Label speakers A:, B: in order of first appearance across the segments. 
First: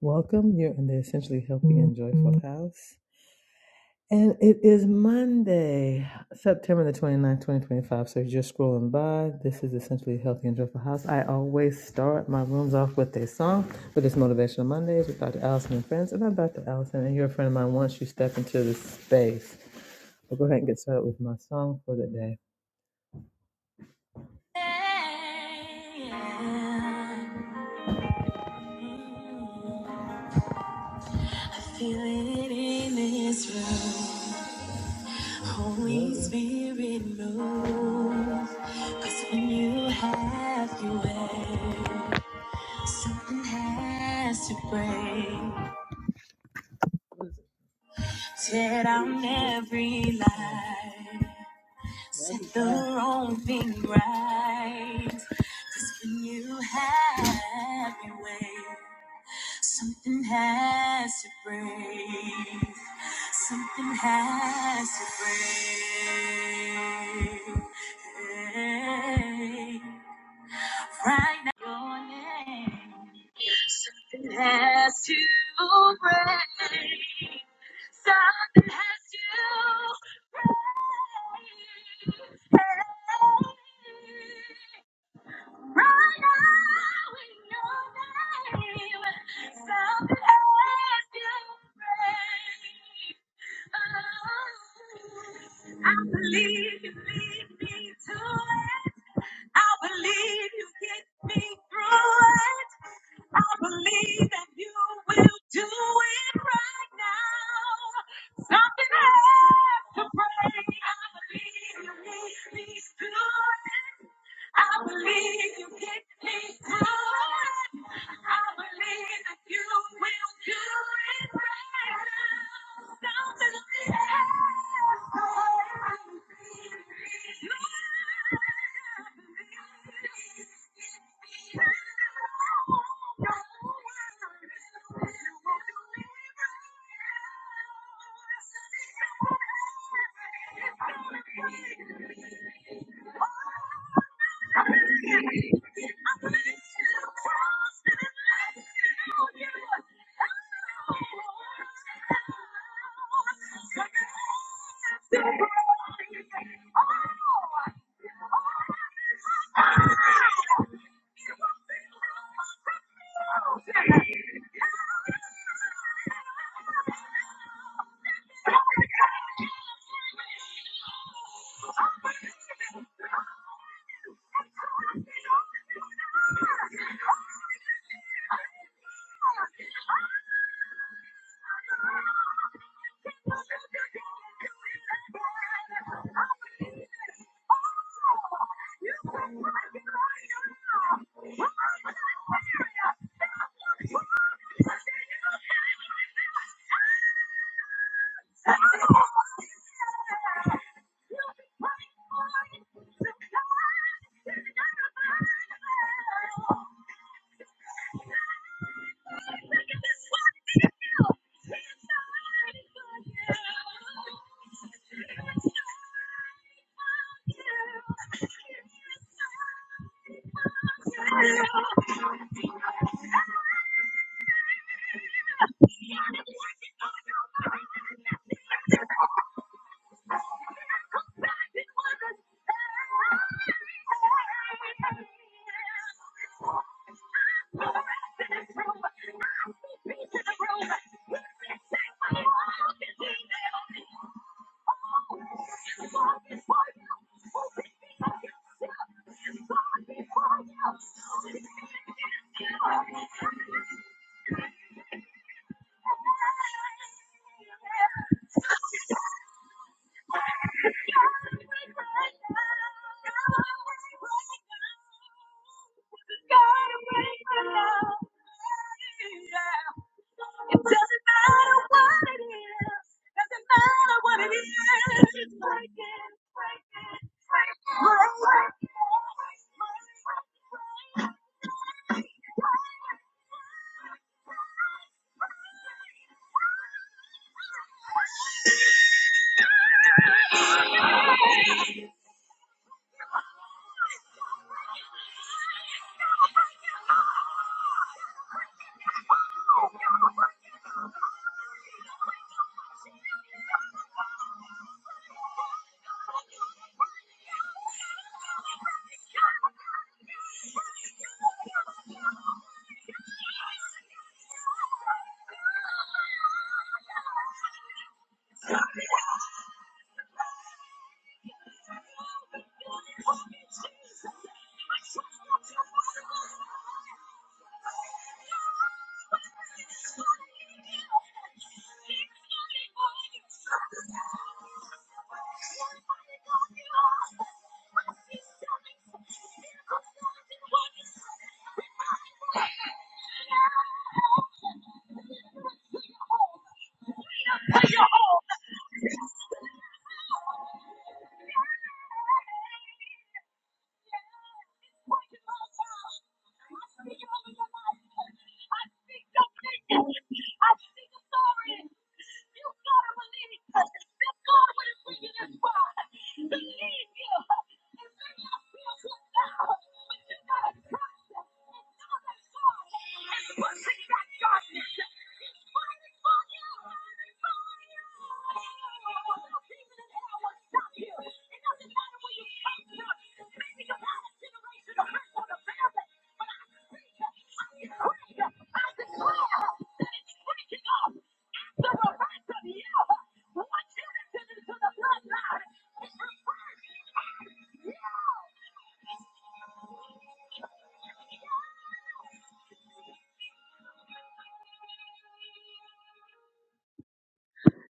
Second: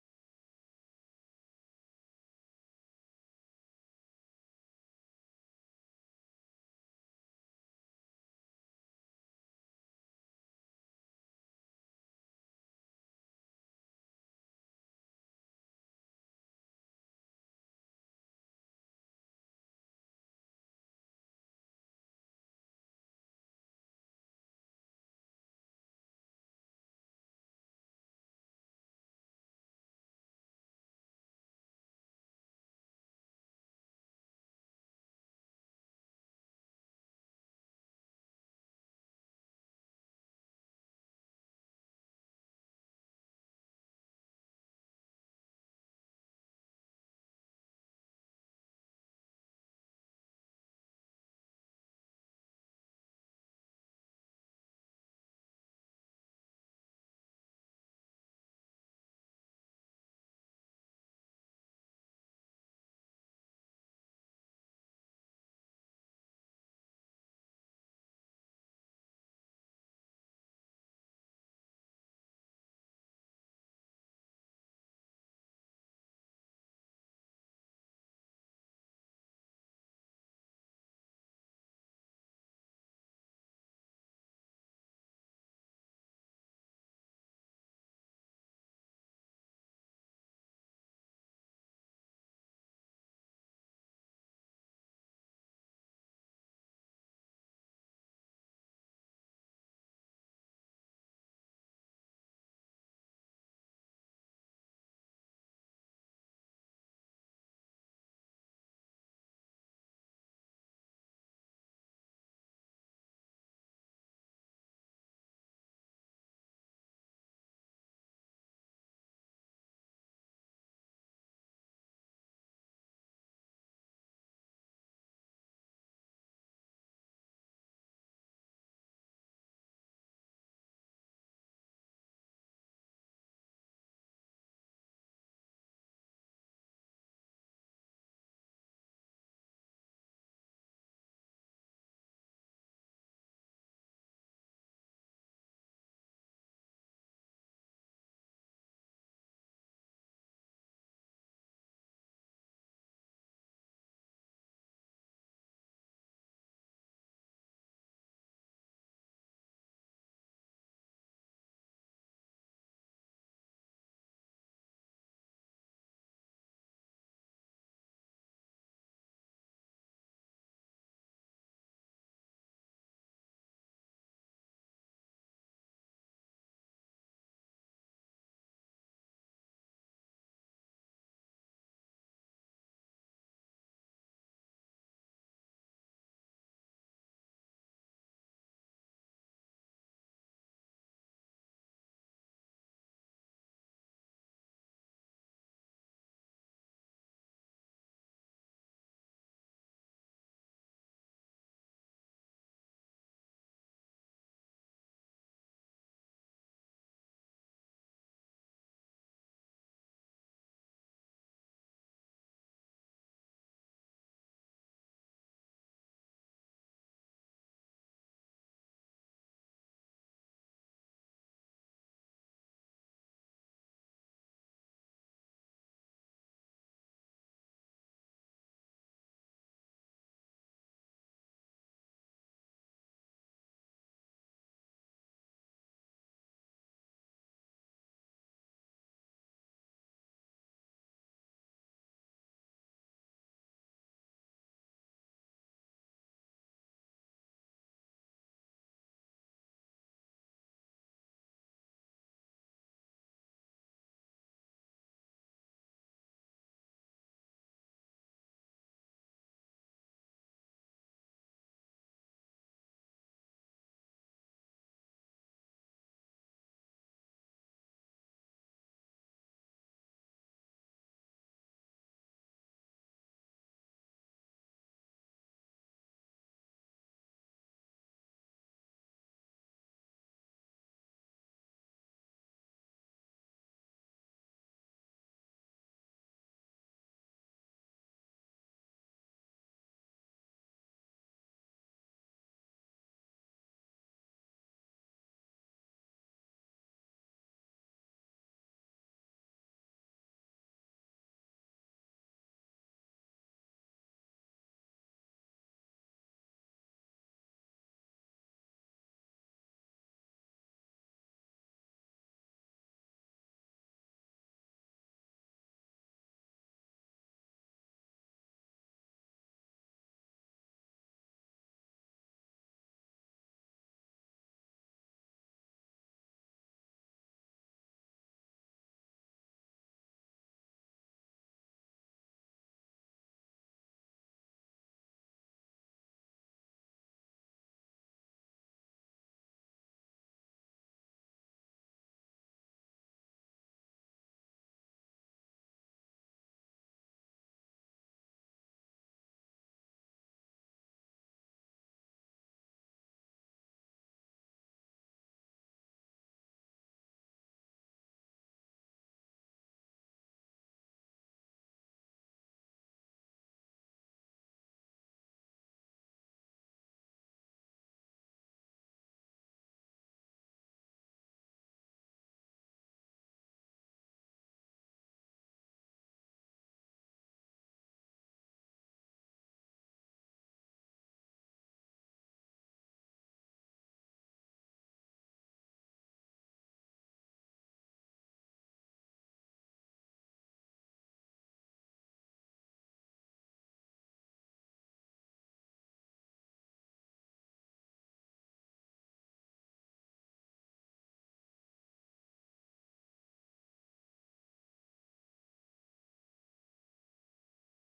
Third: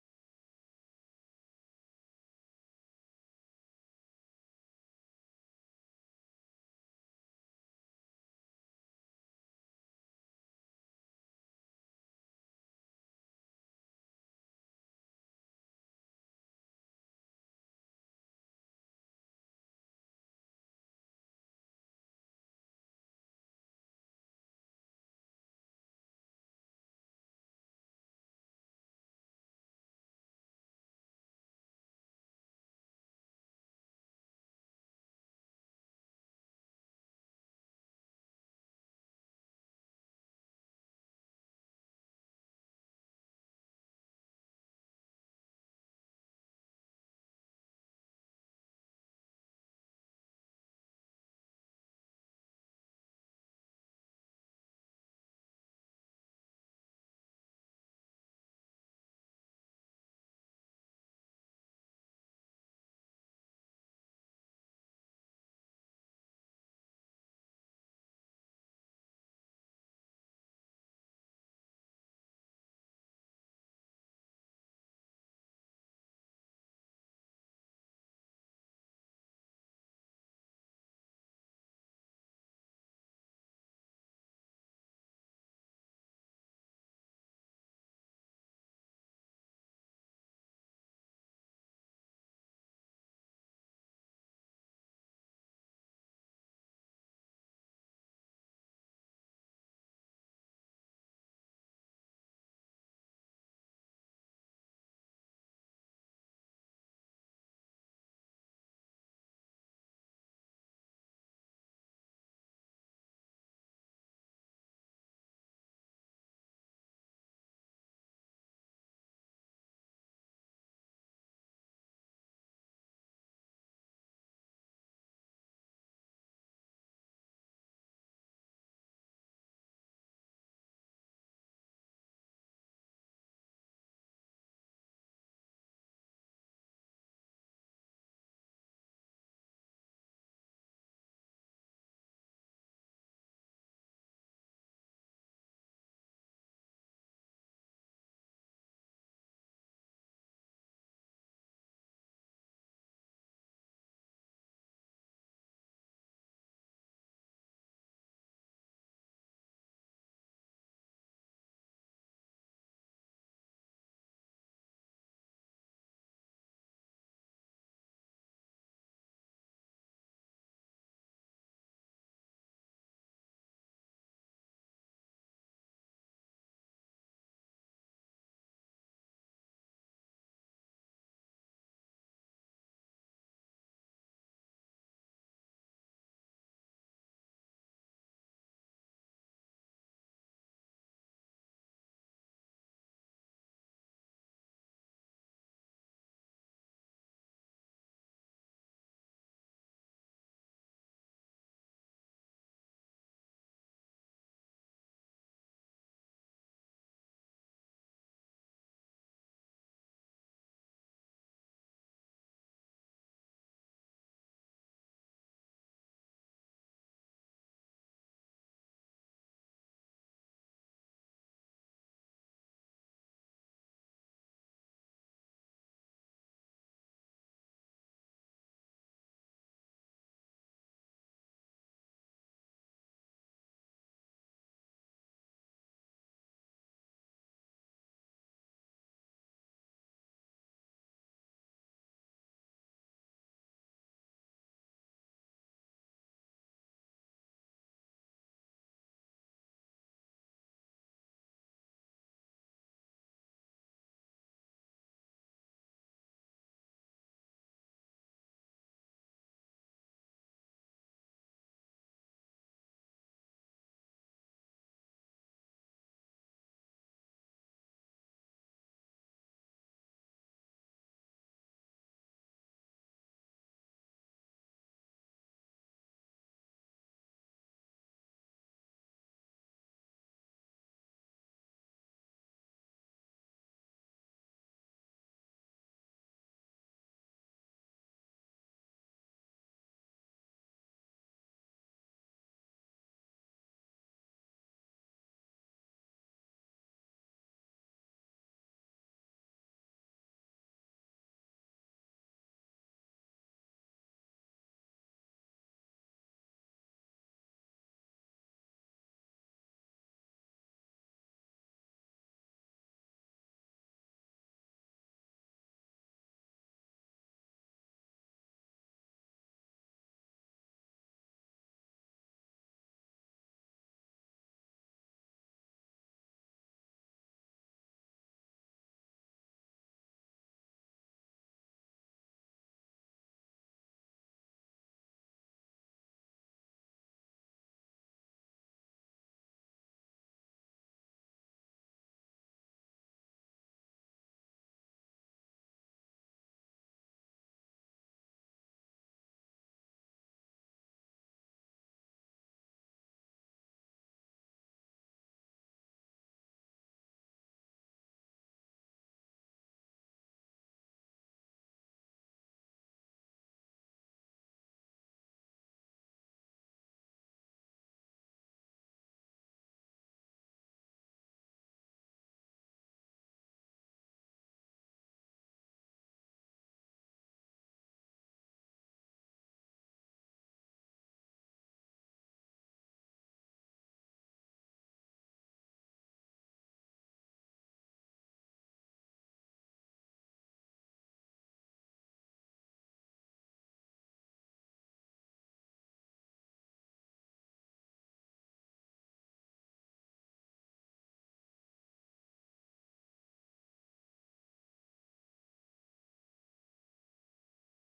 A: Welcome. You're in the Essentially Healthy and Joyful House. And it is Monday, September the twenty-ninth, twenty ninth, 2025. So if you're just scrolling by, this is Essentially Healthy and Joyful House. I always start my rooms off with a song, but it's Motivational Mondays with Dr. Allison and friends. And I'm Dr. Allison, and you're a friend of mine once you step into this space. I'll go ahead and get started with my song for the day. I feel it in this room. Holy Spirit move, cause when you have your way, something has to break. Tear down every lie, set the wrong thing right. Cause when you have your way, Something has to break. Something has to break. Hey, right now, your name. Something has to break. Something has to break. Hey. I believe you lead me to it. I believe you get me through it. I believe that you will do it right now. Something has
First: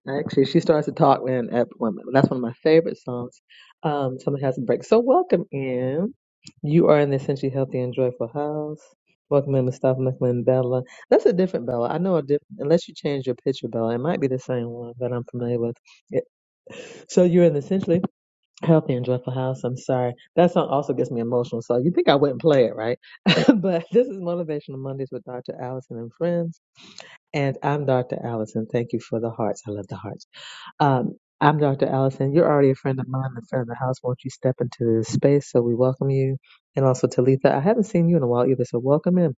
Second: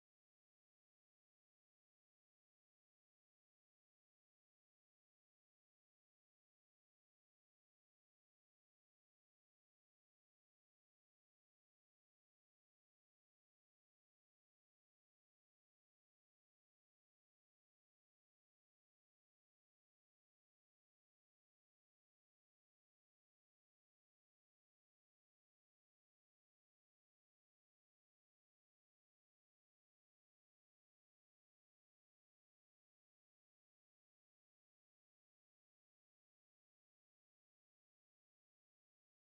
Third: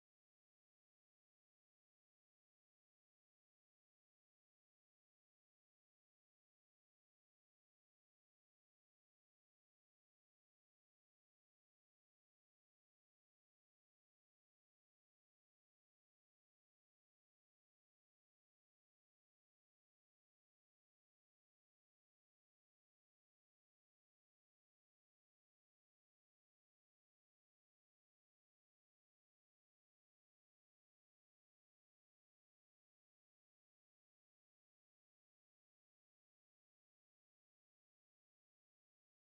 A: Actually, she starts to talk with an app woman. That's one of my favorite songs. Um, somebody has a break. So welcome in. You are in the essentially healthy and joyful house. Welcome in Mustafa, welcome in Bella. That's a different Bella. I know a different. Unless you change your picture, Bella, it might be the same one that I'm familiar with. It, so you're in the essentially healthy and joyful house. I'm sorry. That song also gets me emotional. So you think I wouldn't play it, right? but this is Motivational Mondays with Dr. Allison and friends. And I'm Dr. Allison. Thank you for the hearts. I love the hearts. Um, I'm Dr. Allison. You're already a friend of mine and a friend of the house. Won't you step into this space so we welcome you? And also, Talitha, I haven't seen you in a while either, so welcome in.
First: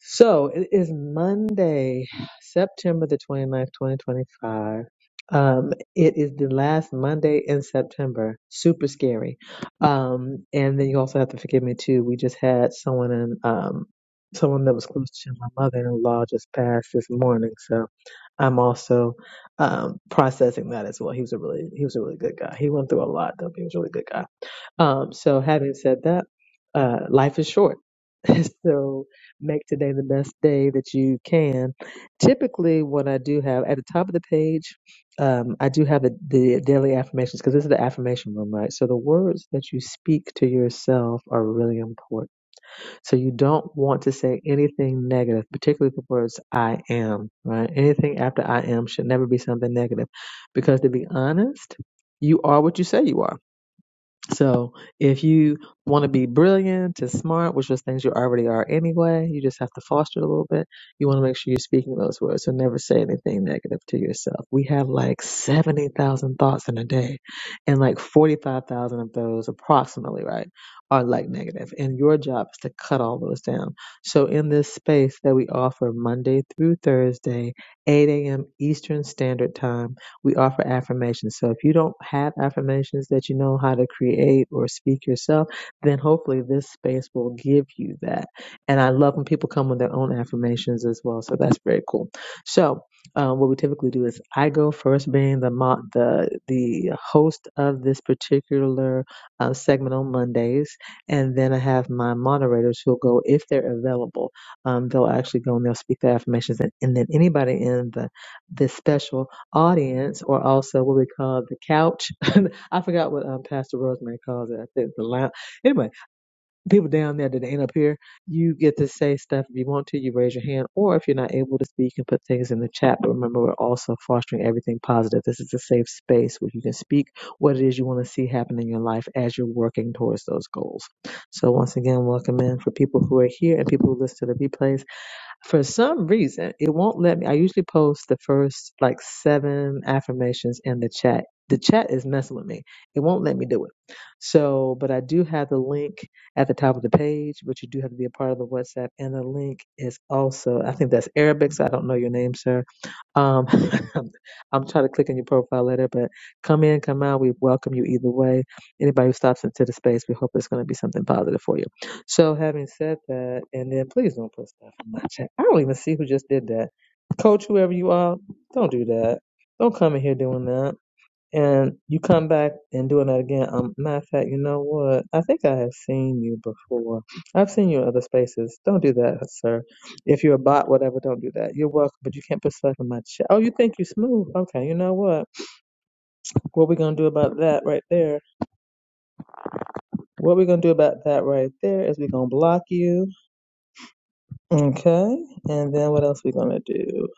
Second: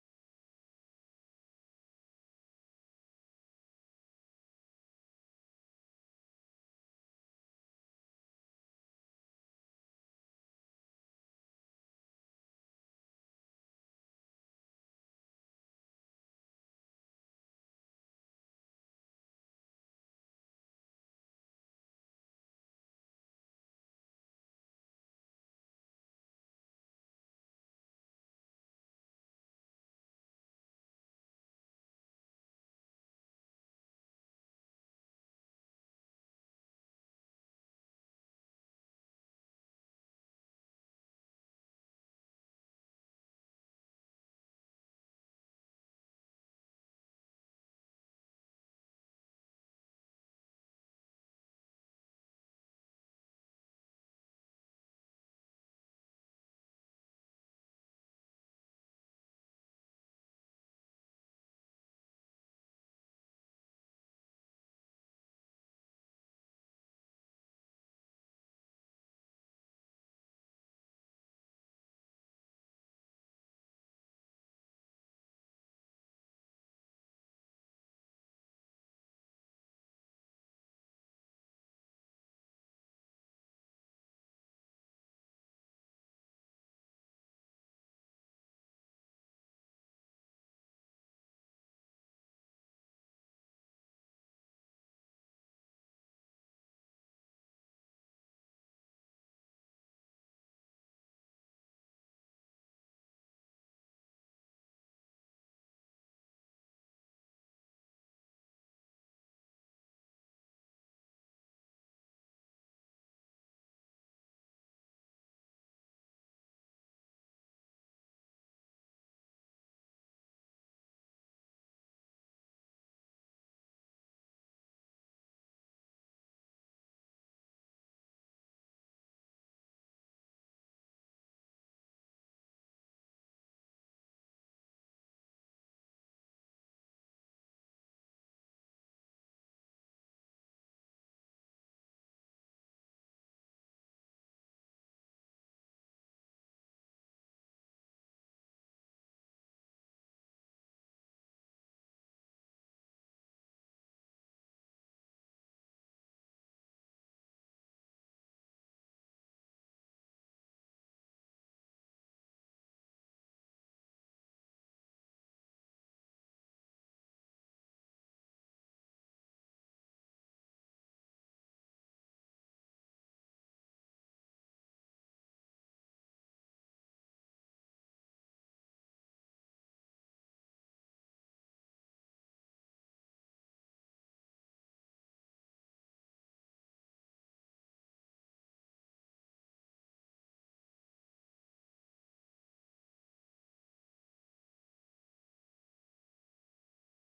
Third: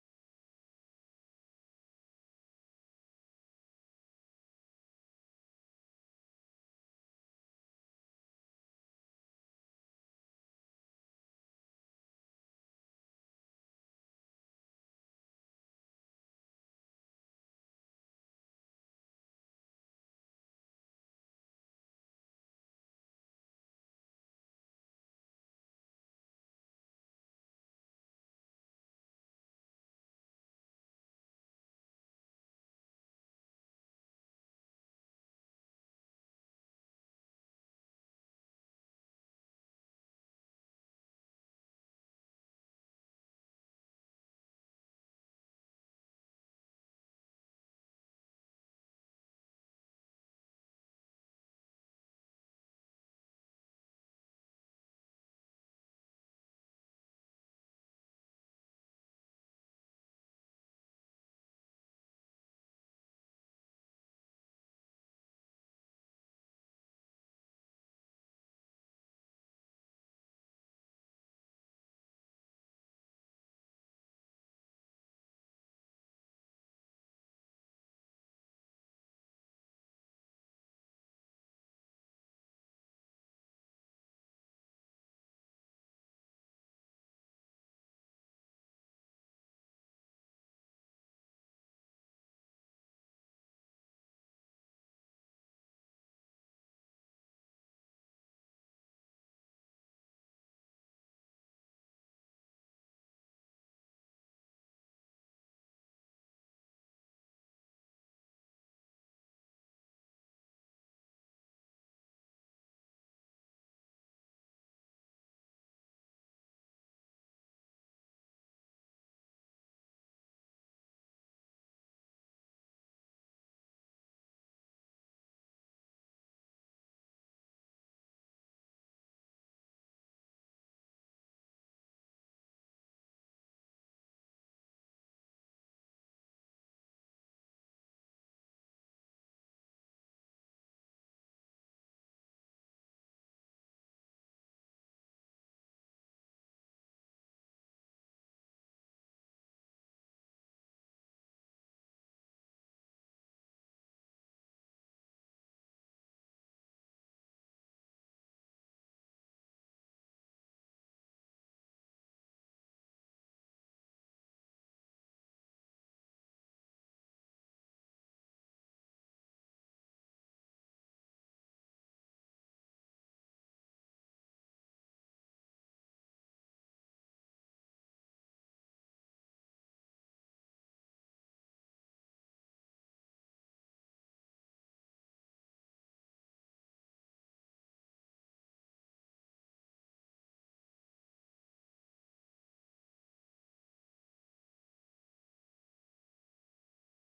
A: So it is Monday, September the twenty-ninth, twenty ninth, 2025. Um, it is the last Monday in September. Super scary. Um, and then you also have to forgive me too. We just had someone in, um, someone that was close to my mother-in-law just passed this morning. So I'm also, um, processing that as well. He was a really, he was a really good guy. He went through a lot though. but He was a really good guy. Um, so having said that, uh, life is short. so make today the best day that you can. Typically, what I do have at the top of the page, um, I do have the, the daily affirmations because this is the affirmation room, right? So the words that you speak to yourself are really important. So you don't want to say anything negative, particularly the words I am, right? Anything after I am should never be something negative because to be honest, you are what you say you are so if you want to be brilliant and smart, which was things you already are anyway, you just have to foster it a little bit. You want to make sure you're speaking those words. So never say anything negative to yourself. We have like 70,000 thoughts in a day and like 45,000 of those approximately, right, are like negative. And your job is to cut all those down. So in this space that we offer Monday through Thursday, 8 a.m. Eastern Standard Time, we offer affirmations. So if you don't have affirmations that you know how to create or speak yourself, then hopefully this space will give you that. And I love when people come with their own affirmations as well. So that's very cool. So uh, what we typically do is I go first, being the mo- the the host of this particular uh, segment on Mondays, and then I have my moderators who'll go if they're available. Um, they'll actually go and they'll speak their affirmations, and, and then anybody in the this special audience, or also what we call the couch. I forgot what um, Pastor Rosemary calls it. I think the lounge. Anyway, people down there that ain't up here, you get to say stuff if you want to. You raise your hand, or if you're not able to speak, you can put things in the chat. But remember, we're also fostering everything positive. This is a safe space where you can speak what it is you want to see happen in your life as you're working towards those goals. So once again, welcome in for people who are here and people who listen to the replays. For some reason, it won't let me. I usually post the first like seven affirmations in the chat. The chat is messing with me. It won't let me do it. So, but I do have the link at the top of the page, but you do have to be a part of the WhatsApp. And the link is also, I think that's Arabic, so I don't know your name, sir. Um, I'm trying to click on your profile letter, but come in, come out. We welcome you either way. Anybody who stops into the space, we hope it's going to be something positive for you. So having said that, and then please don't put stuff in my chat. I don't even see who just did that. Coach, whoever you are, don't do that. Don't come in here doing that. And you come back and doing that again. Um, matter of fact, you know what? I think I have seen you before. I've seen you in other spaces. Don't do that, sir. If you're a bot, whatever, don't do that. You're welcome, but you can't put stuff in my chat. Oh, you think you're smooth? Okay, you know what? What we gonna do about that right there? What we gonna do about that right there is we gonna block you Okay. And then what else we gonna do?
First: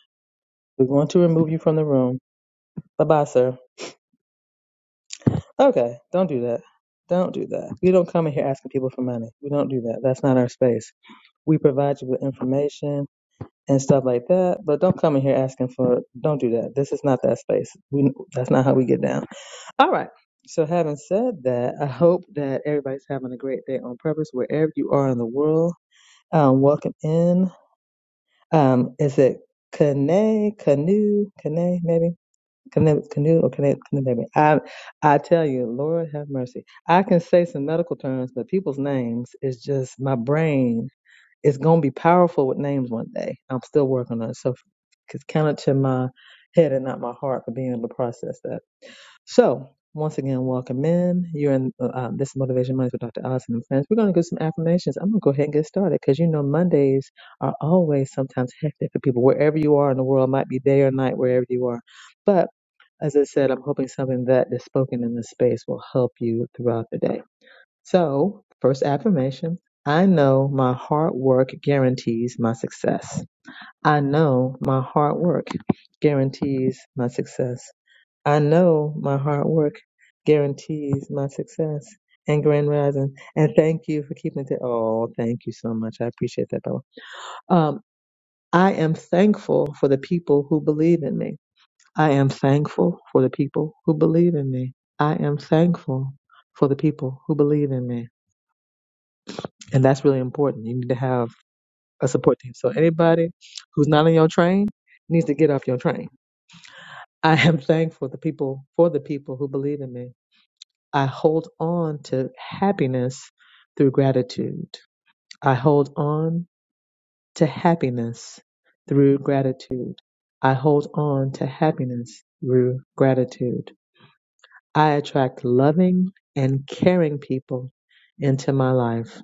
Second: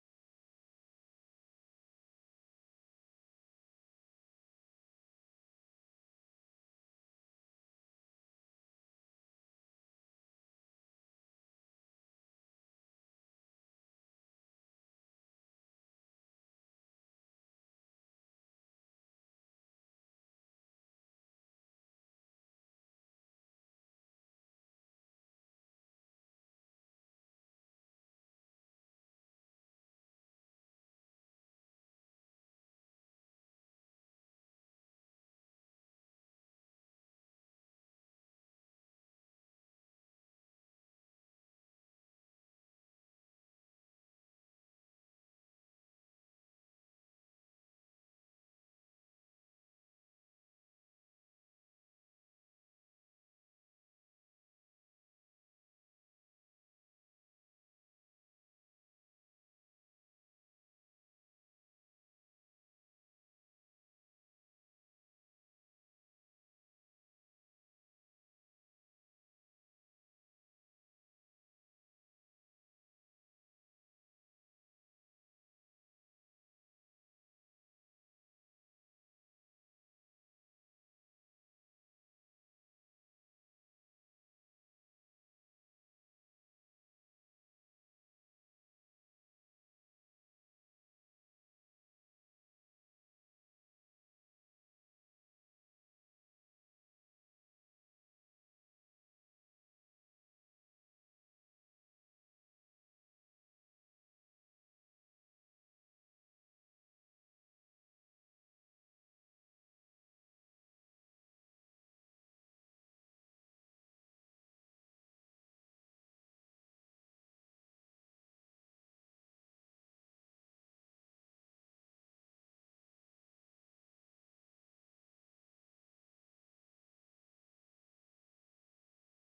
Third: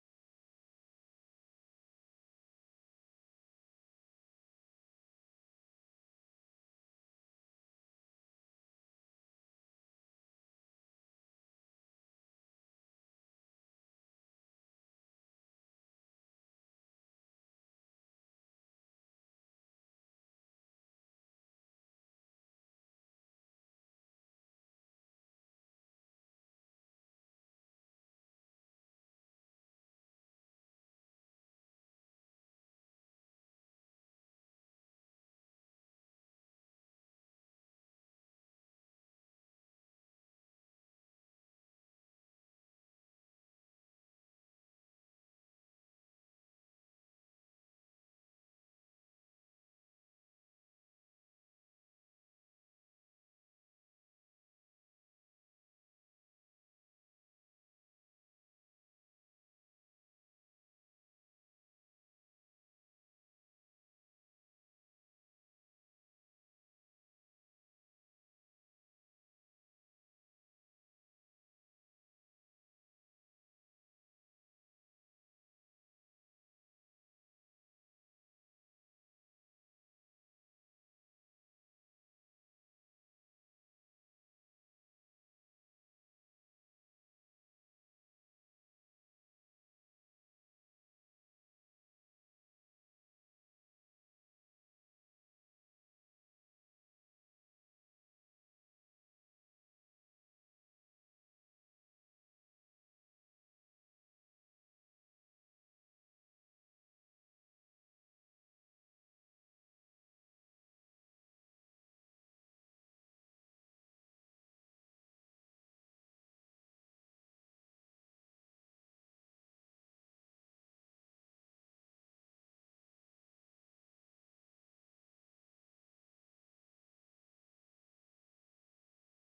A: We're going to remove you from the room. Bye bye, sir. Okay. Don't do that. Don't do that. You don't come in here asking people for money. We don't do that. That's not our space. We provide you with information and stuff like that, but don't come in here asking for. Don't do that. This is not that space. We, that's not how we get down. All right. So having said that, I hope that everybody's having a great day on purpose wherever you are in the world. Um, welcome in. Um, is it Kane, Canoe, Kane, maybe? Canoe, canoe or Kane, Canoe, maybe. I, I tell you, Lord have mercy. I can say some medical terms, but people's names is just my brain. It's going to be powerful with names one day. I'm still working on it. So it's counted to my head and not my heart for being able to process that. So, once again, welcome in. You're in uh, um, this is Motivation Mondays with Dr. Allison and friends. We're going to do some affirmations. I'm going to go ahead and get started because you know Mondays are always sometimes hectic for people wherever you are in the world, might be day or night, wherever you are. But as I said, I'm hoping something that is spoken in this space will help you throughout the day. So, first affirmation I know my hard work guarantees my success. I know my hard work guarantees my success. I know my hard work guarantees my success and grand rising. And thank you for keeping it. Oh, thank you so much. I appreciate that, Bella. Um, I am thankful for the people who believe in me. I am thankful for the people who believe in me. I am thankful for the people who believe in me. And that's really important. You need to have a support team. So anybody who's not on your train needs to get off your train. I am thankful the people for the people who believe in me. I hold on to happiness through gratitude. I hold on to happiness through gratitude. I hold on to happiness through gratitude. I attract loving and caring people into my life.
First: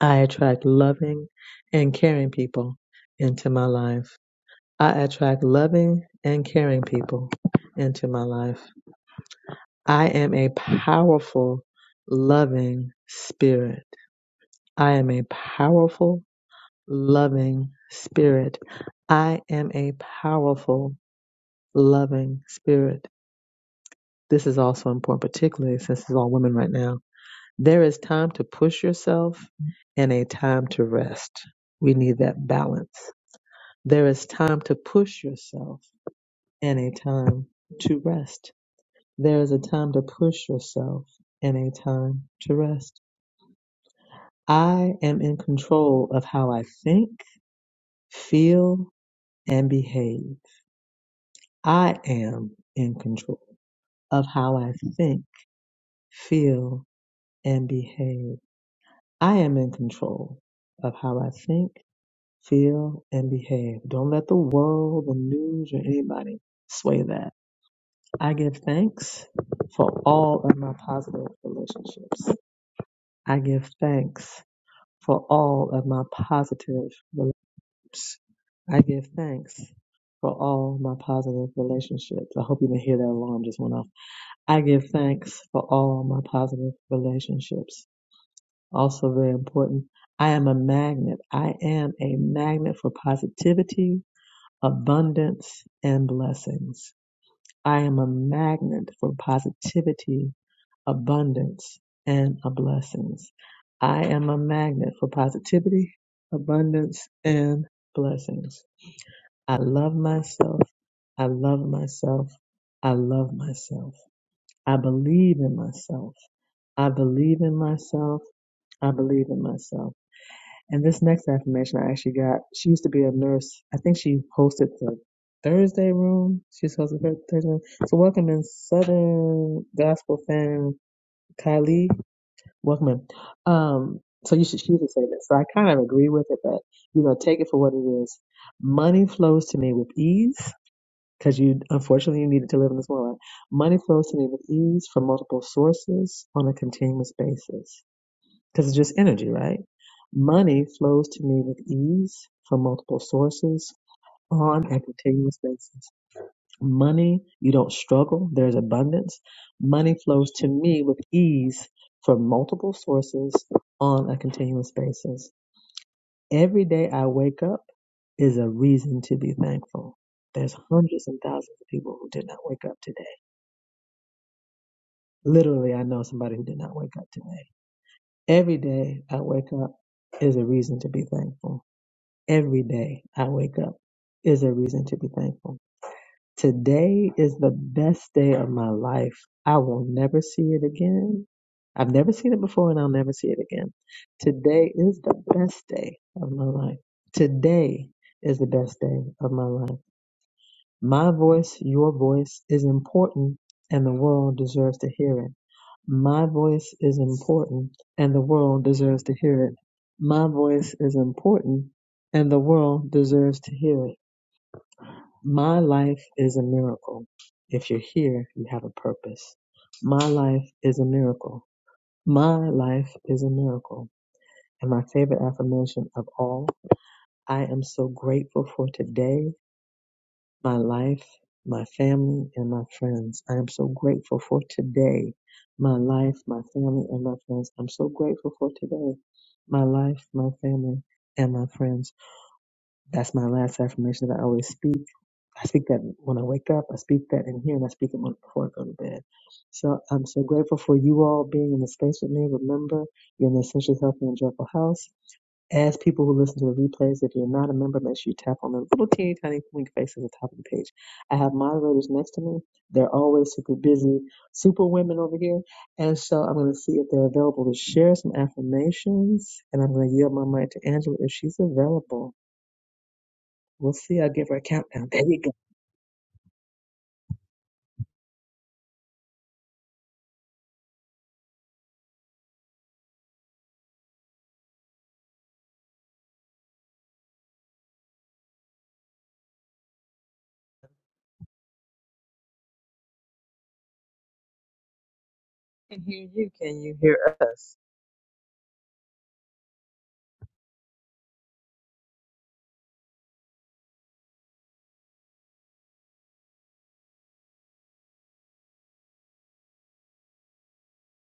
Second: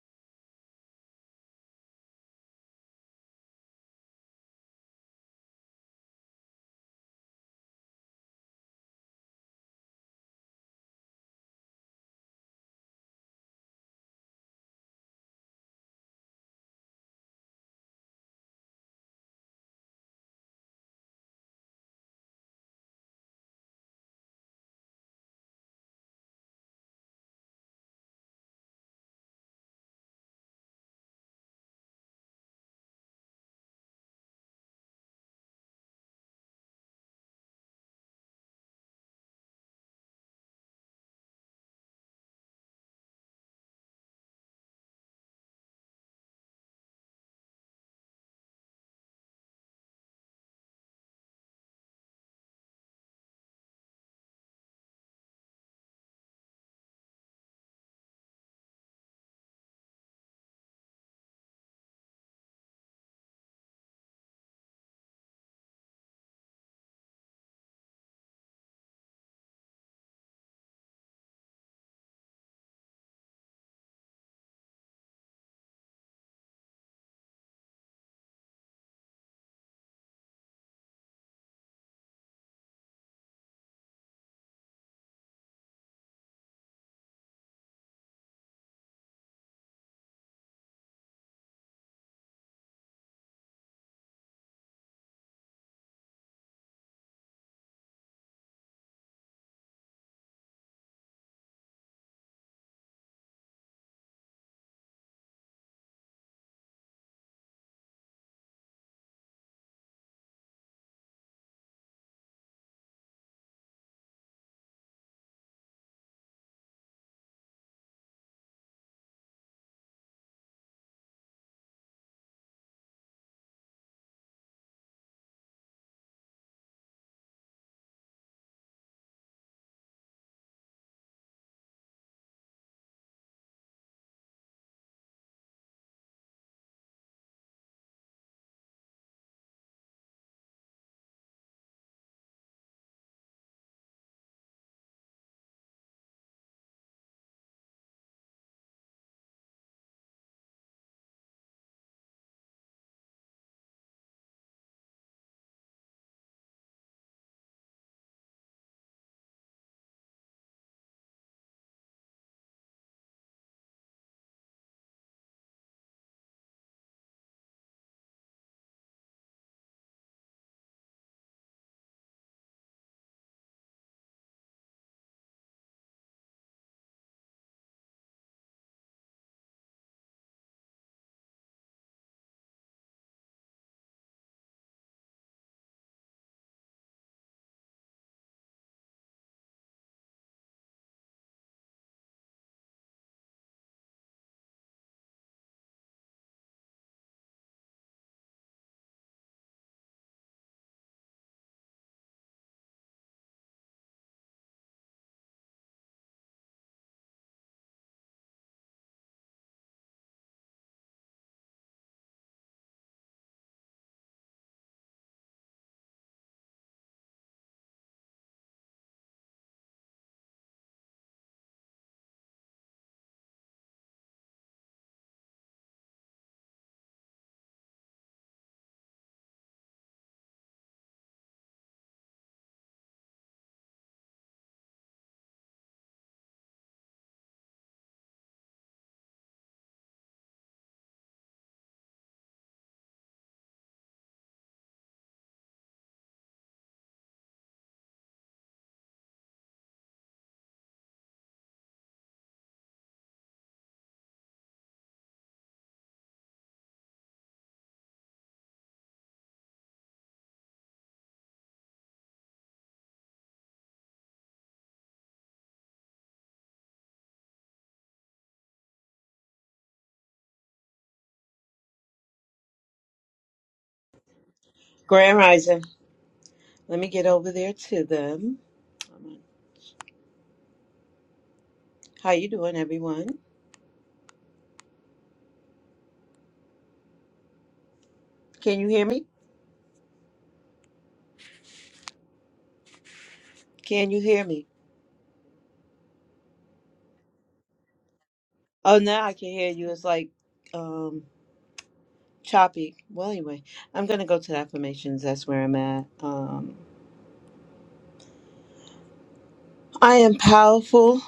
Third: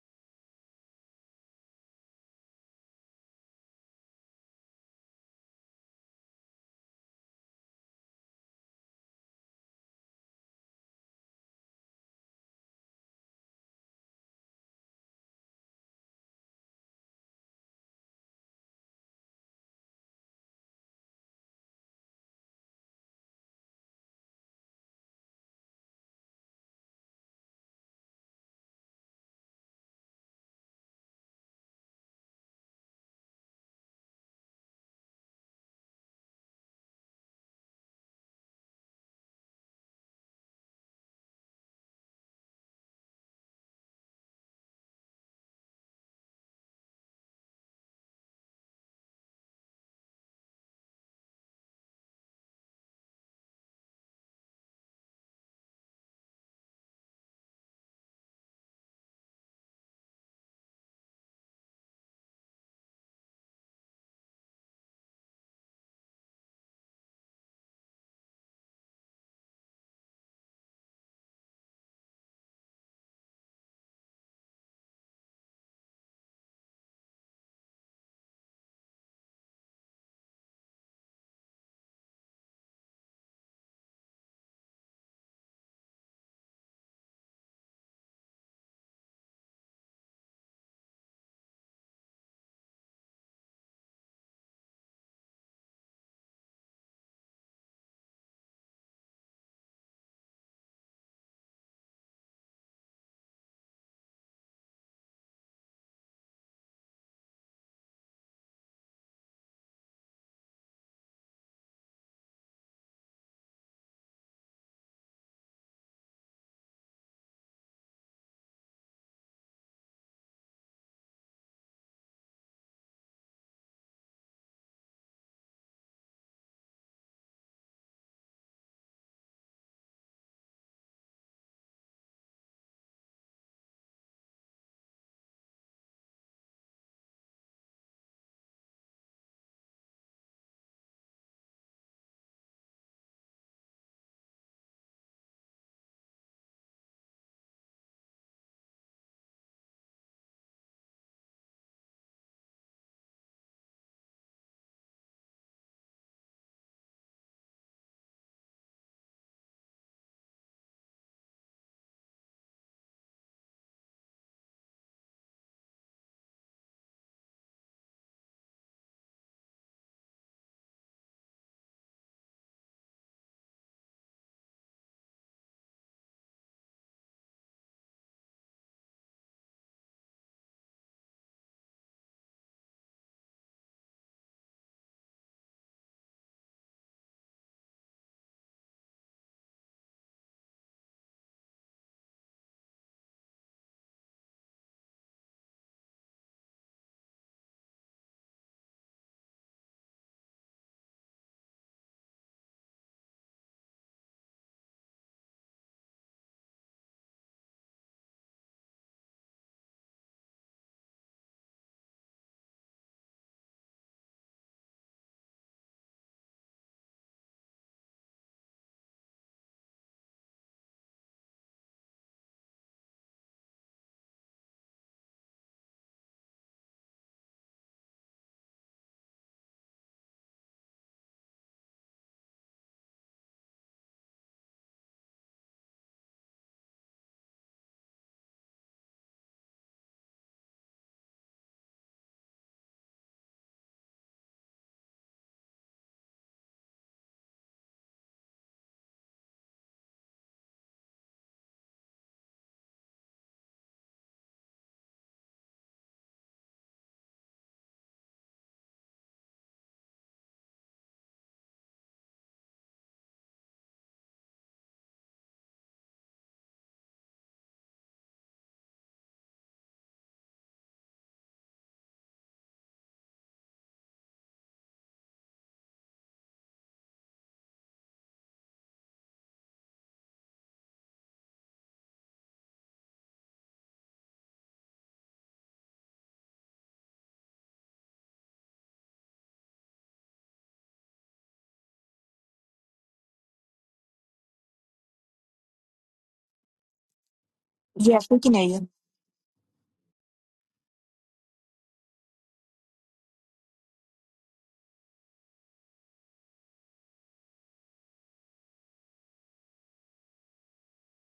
A: I attract loving and caring people into my life. I attract loving and caring people into my life. I am a powerful, loving spirit. I am a powerful, loving spirit. I am a powerful, loving spirit. This is also important, particularly since it's all women right now. There is time to push yourself and a time to rest. We need that balance. There is time to push yourself and a time to rest. There is a time to push yourself and a time to rest. I am in control of how I think, feel, and behave. I am in control of how I think, feel, and behave. I am in control of how I think, feel, and behave. Don't let the world, the news, or anybody sway that. I give thanks for all of my positive relationships. I give thanks for all of my positive relationships. I give thanks for all my positive relationships. I hope you didn't hear that alarm just went off. I give thanks for all my positive relationships. Also very important. I am a magnet. I am a magnet for positivity, abundance, and blessings. I am a magnet for positivity, abundance, and a blessings. I am a magnet for positivity, abundance, and blessings. I love myself. I love myself. I love myself. I believe in myself. I believe in myself. I believe in myself. And this next affirmation I actually got, she used to be a nurse. I think she hosted the Thursday room. She's hosted the Thursday room. So welcome in Southern Gospel fan Kylie. Welcome in. Um, so you should, she used to say this. So I kind of agree with it, but you know, take it for what it is. Money flows to me with ease because you unfortunately you needed to live in this world. Money flows to me with ease from multiple sources on a continuous basis because it's just energy, right? Money flows to me with ease from multiple sources on a continuous basis. Money, you don't struggle. There's abundance. Money flows to me with ease from multiple sources on a continuous basis. Every day I wake up is a reason to be thankful. There's hundreds and thousands of people who did not wake up today Literally, I know somebody who did not wake up today. Every day I wake up is a reason to be thankful. Every day I wake up is a reason to be thankful. Today is the best day of my life. I will never see it again. I've never seen it before and I'll never see it again. Today is the best day of my life. Today is the best day of my life. My voice, your voice is important and the world deserves to hear it. My voice is important and the world deserves to hear it. My voice is important and the world deserves to hear it. My life is a miracle. If you're here, you have a purpose. My life is a miracle. My life is a miracle. And my favorite affirmation of all, I am so grateful for today. my life, my family, and my friends. I am so grateful for today. My life, my family, and my friends. I'm so grateful for today. My life, my family, and my friends. That's my last affirmation that I always speak. I speak that when I wake up, I speak that in here, and I speak it when- before I go to bed. So I'm so grateful for you all being in the space with me. Remember, you're in the Essentially Healthy and Joyful House. As people who listen to the replays, if you're not a member, make sure you tap on the little teeny tiny link face at the top of the page. I have moderators next to me. They're always super busy, super women over here. And so I'm going to see if they're available to share some affirmations. And I'm going to yield my mic to Angela if she's available. We'll see. I'll give her a countdown. There
B: Grand
A: you go.
B: Rising. Let me get over there to them. How you doing, everyone? Can you hear me? Can you hear me?
A: can hear you. Can you hear us?
C: Yes, we can hear you.
B: Oh, now I can hear you. It's like um choppy. Well, anyway, I'm gonna go to the affirmations. That's where I'm at. Um, I am powerful,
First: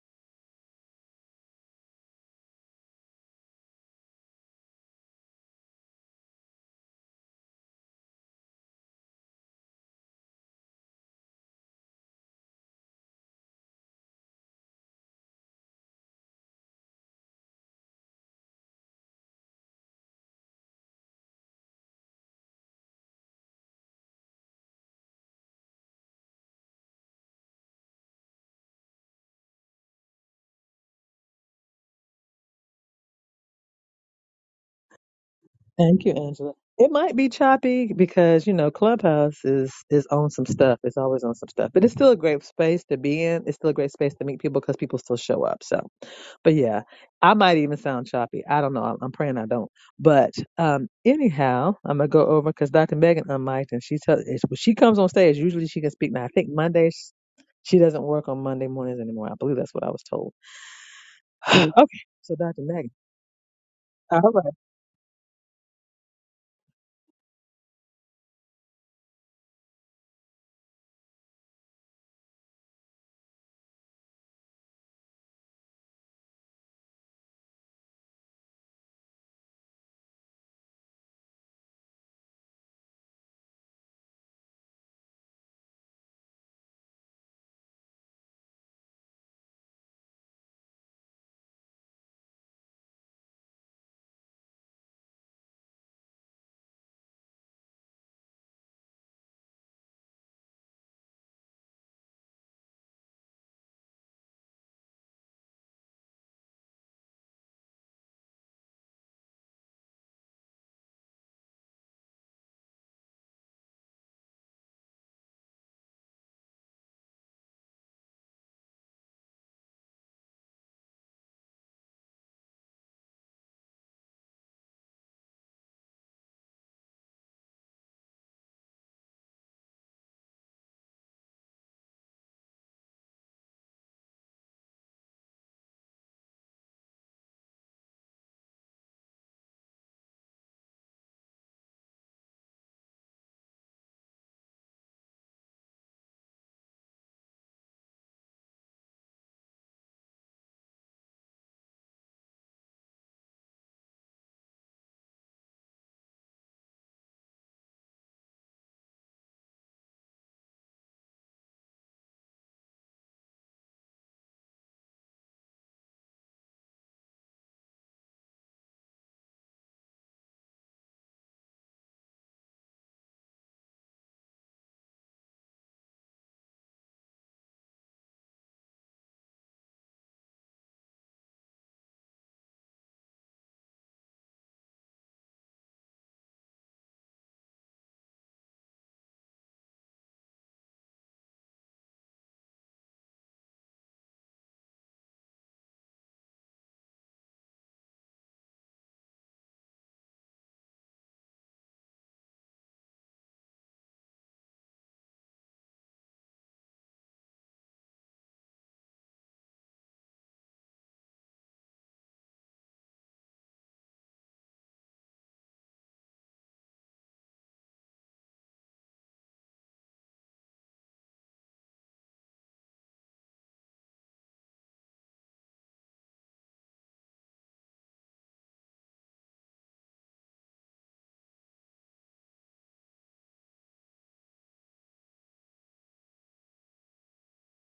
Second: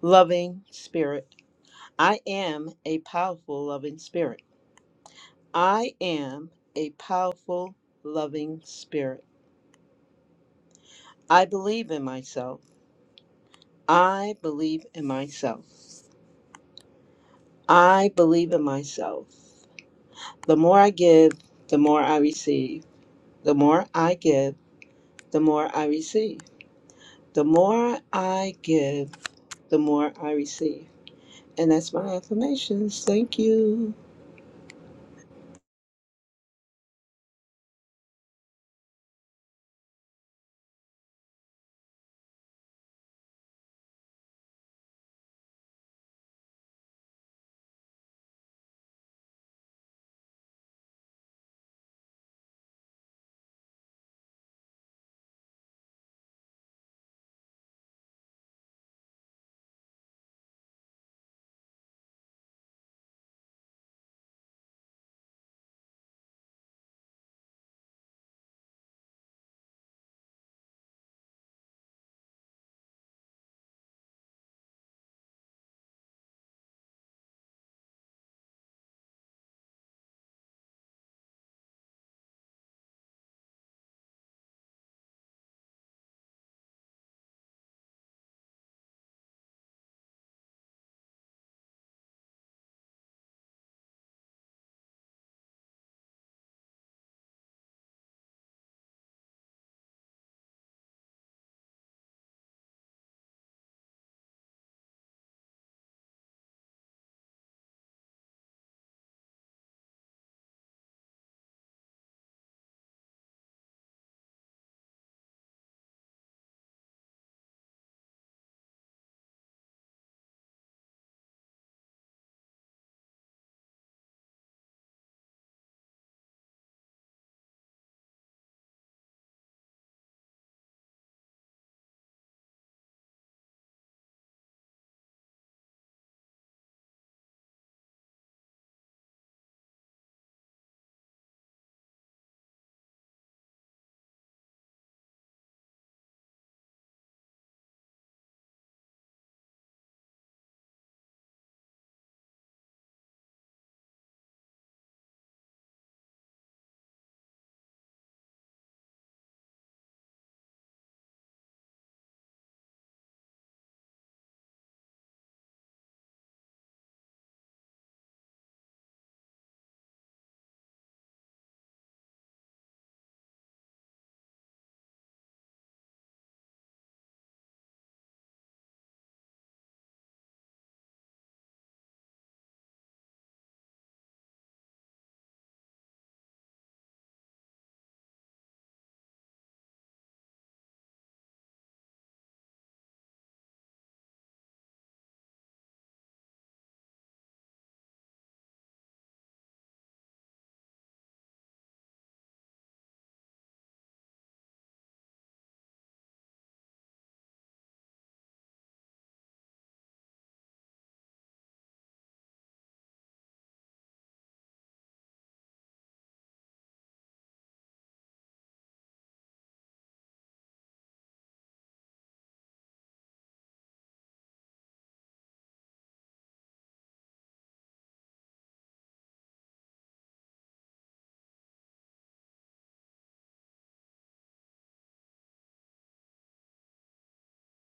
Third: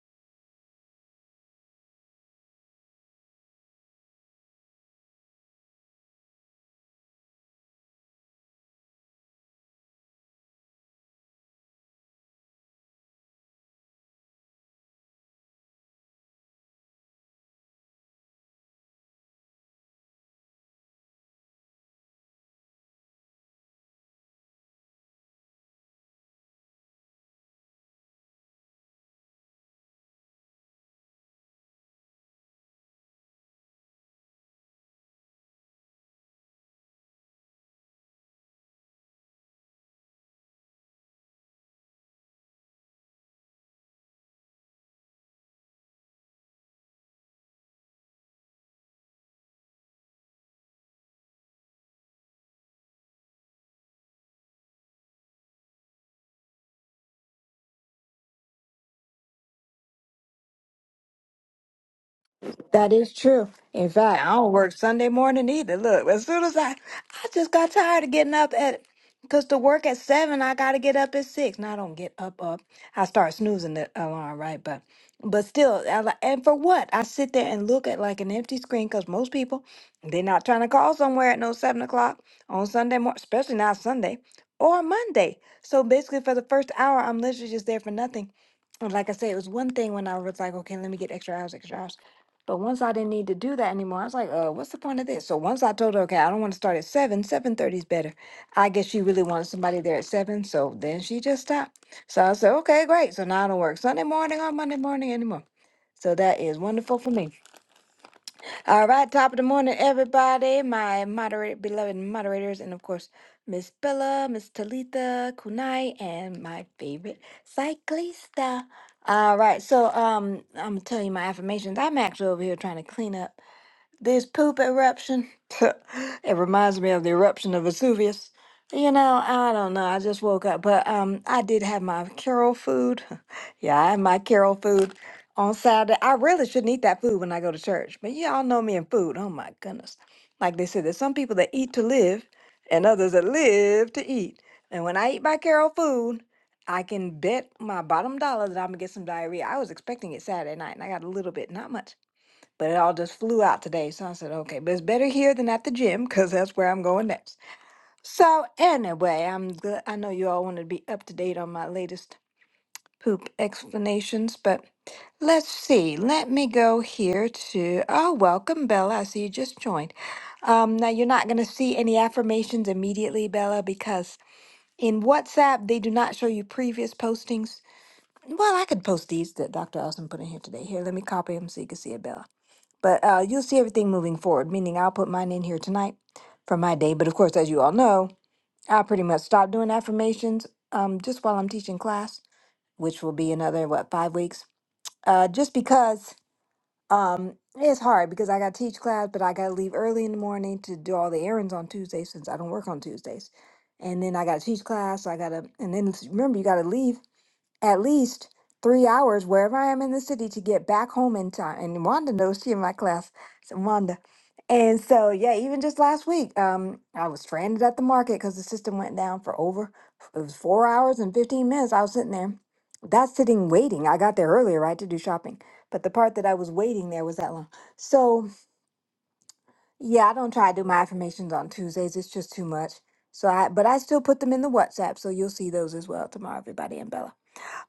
B: loving spirit. I am a powerful, loving spirit. I am a powerful, loving spirit. I believe in myself. I believe in myself. I believe in myself. The more I give, the more I receive. The more I give, the more I receive. The more I give, the more I receive. And that's my affirmations. Thank you.
A: Thank you, Angela. It might be choppy because, you know, Clubhouse is is on some stuff. It's always on some stuff. But it's still a great space to be in. It's still a great space to meet people because people still show up. So, but yeah, I might even sound choppy. I don't know. I'm, I'm praying I don't. But um anyhow, I'm going to go over because Dr. Megan unmiked and she tells when she comes on stage, usually she can speak now. I think Mondays she doesn't work on Monday mornings anymore. I believe that's what I was told. okay. So Dr. Megan.
C: That is true. In
A: All
C: fact,
A: right.
C: I don't work Sunday morning either. Look, as soon as I, I just got tired of getting up at, cause to work at seven, I gotta get up at six. Now I don't get up up. I start snoozing the alarm, right? But, but still, I, li- and for what? I sit there and look at like an empty screen, cause most people, they're not trying to call somewhere at no seven o'clock on Sunday morning, especially not Sunday or Monday. So basically, for the first hour, I'm literally just there for nothing. And Like I said, it was one thing when I was like, okay, let me get extra hours, extra hours. But once I didn't need to do that anymore, I was like, uh, what's the point of this? So once I told her, okay, I don't want to start at seven, seven thirty is better. I guess she really wanted somebody there at seven, so then she just stopped. So I said, okay, great. So now I don't work Sunday morning or Monday morning anymore. So that is wonderful for me. All right, top of the morning, everybody. My moderator, beloved moderators, and of course, Miss Bella, Miss Talitha, Kunai, and my favorite cyclista. All right, so um, I'm gonna tell you my affirmations. I'm actually over here trying to clean up. This poop eruption, it reminds me of the eruption of Vesuvius. You know, I don't know. I just woke up, but um, I did have my Carol food. Yeah, I had my Carol food on Saturday. I really shouldn't eat that food when I go to church, but yeah, y'all know me and food. Oh my goodness! Like they said, there's some people that eat to live, and others that live to eat. And when I eat my Carol food, I can bet my bottom dollar that I'm gonna get some diarrhea. I was expecting it Saturday night, and I got a little bit, not much but it all just flew out today. So I said, okay, but it's better here than at the gym because that's where I'm going next. So anyway, I'm good. I know you all want to be up to date on my latest poop explanations, but let's see. Let me go here to oh, welcome, Bella. I see you just joined. Um, now you're not going to see any affirmations immediately, Bella, because in WhatsApp they do not show you previous postings. Well, I could post these that Dr. Austin put in here today. Here, let me copy them so you can see it, Bella. But uh, you'll see everything moving forward, meaning I'll put mine in here tonight for my day. But of course, as you all know, I pretty much stopped doing affirmations um, just while I'm teaching class, which will be another, what, five weeks? Uh, just because um, it's hard because I got to teach class, but I got to leave early in the morning to do all the errands on Tuesdays since I don't work on Tuesdays. And then I got to teach class. So I got to, and then s- remember, you got to leave at least three hours wherever I am in the city to get back home in time. And Wanda knows she in my class. So Wanda. And so yeah, even just last week, um, I was stranded at the market because the system went down for over it was four hours and fifteen minutes. I was sitting there. That's sitting waiting. I got there earlier, right, to do shopping. But the part that I was waiting there was that long. So yeah, I don't try to do my affirmations on Tuesdays. It's just too much. So I but I still put them in the WhatsApp, so you'll see those as well tomorrow, everybody and Bella.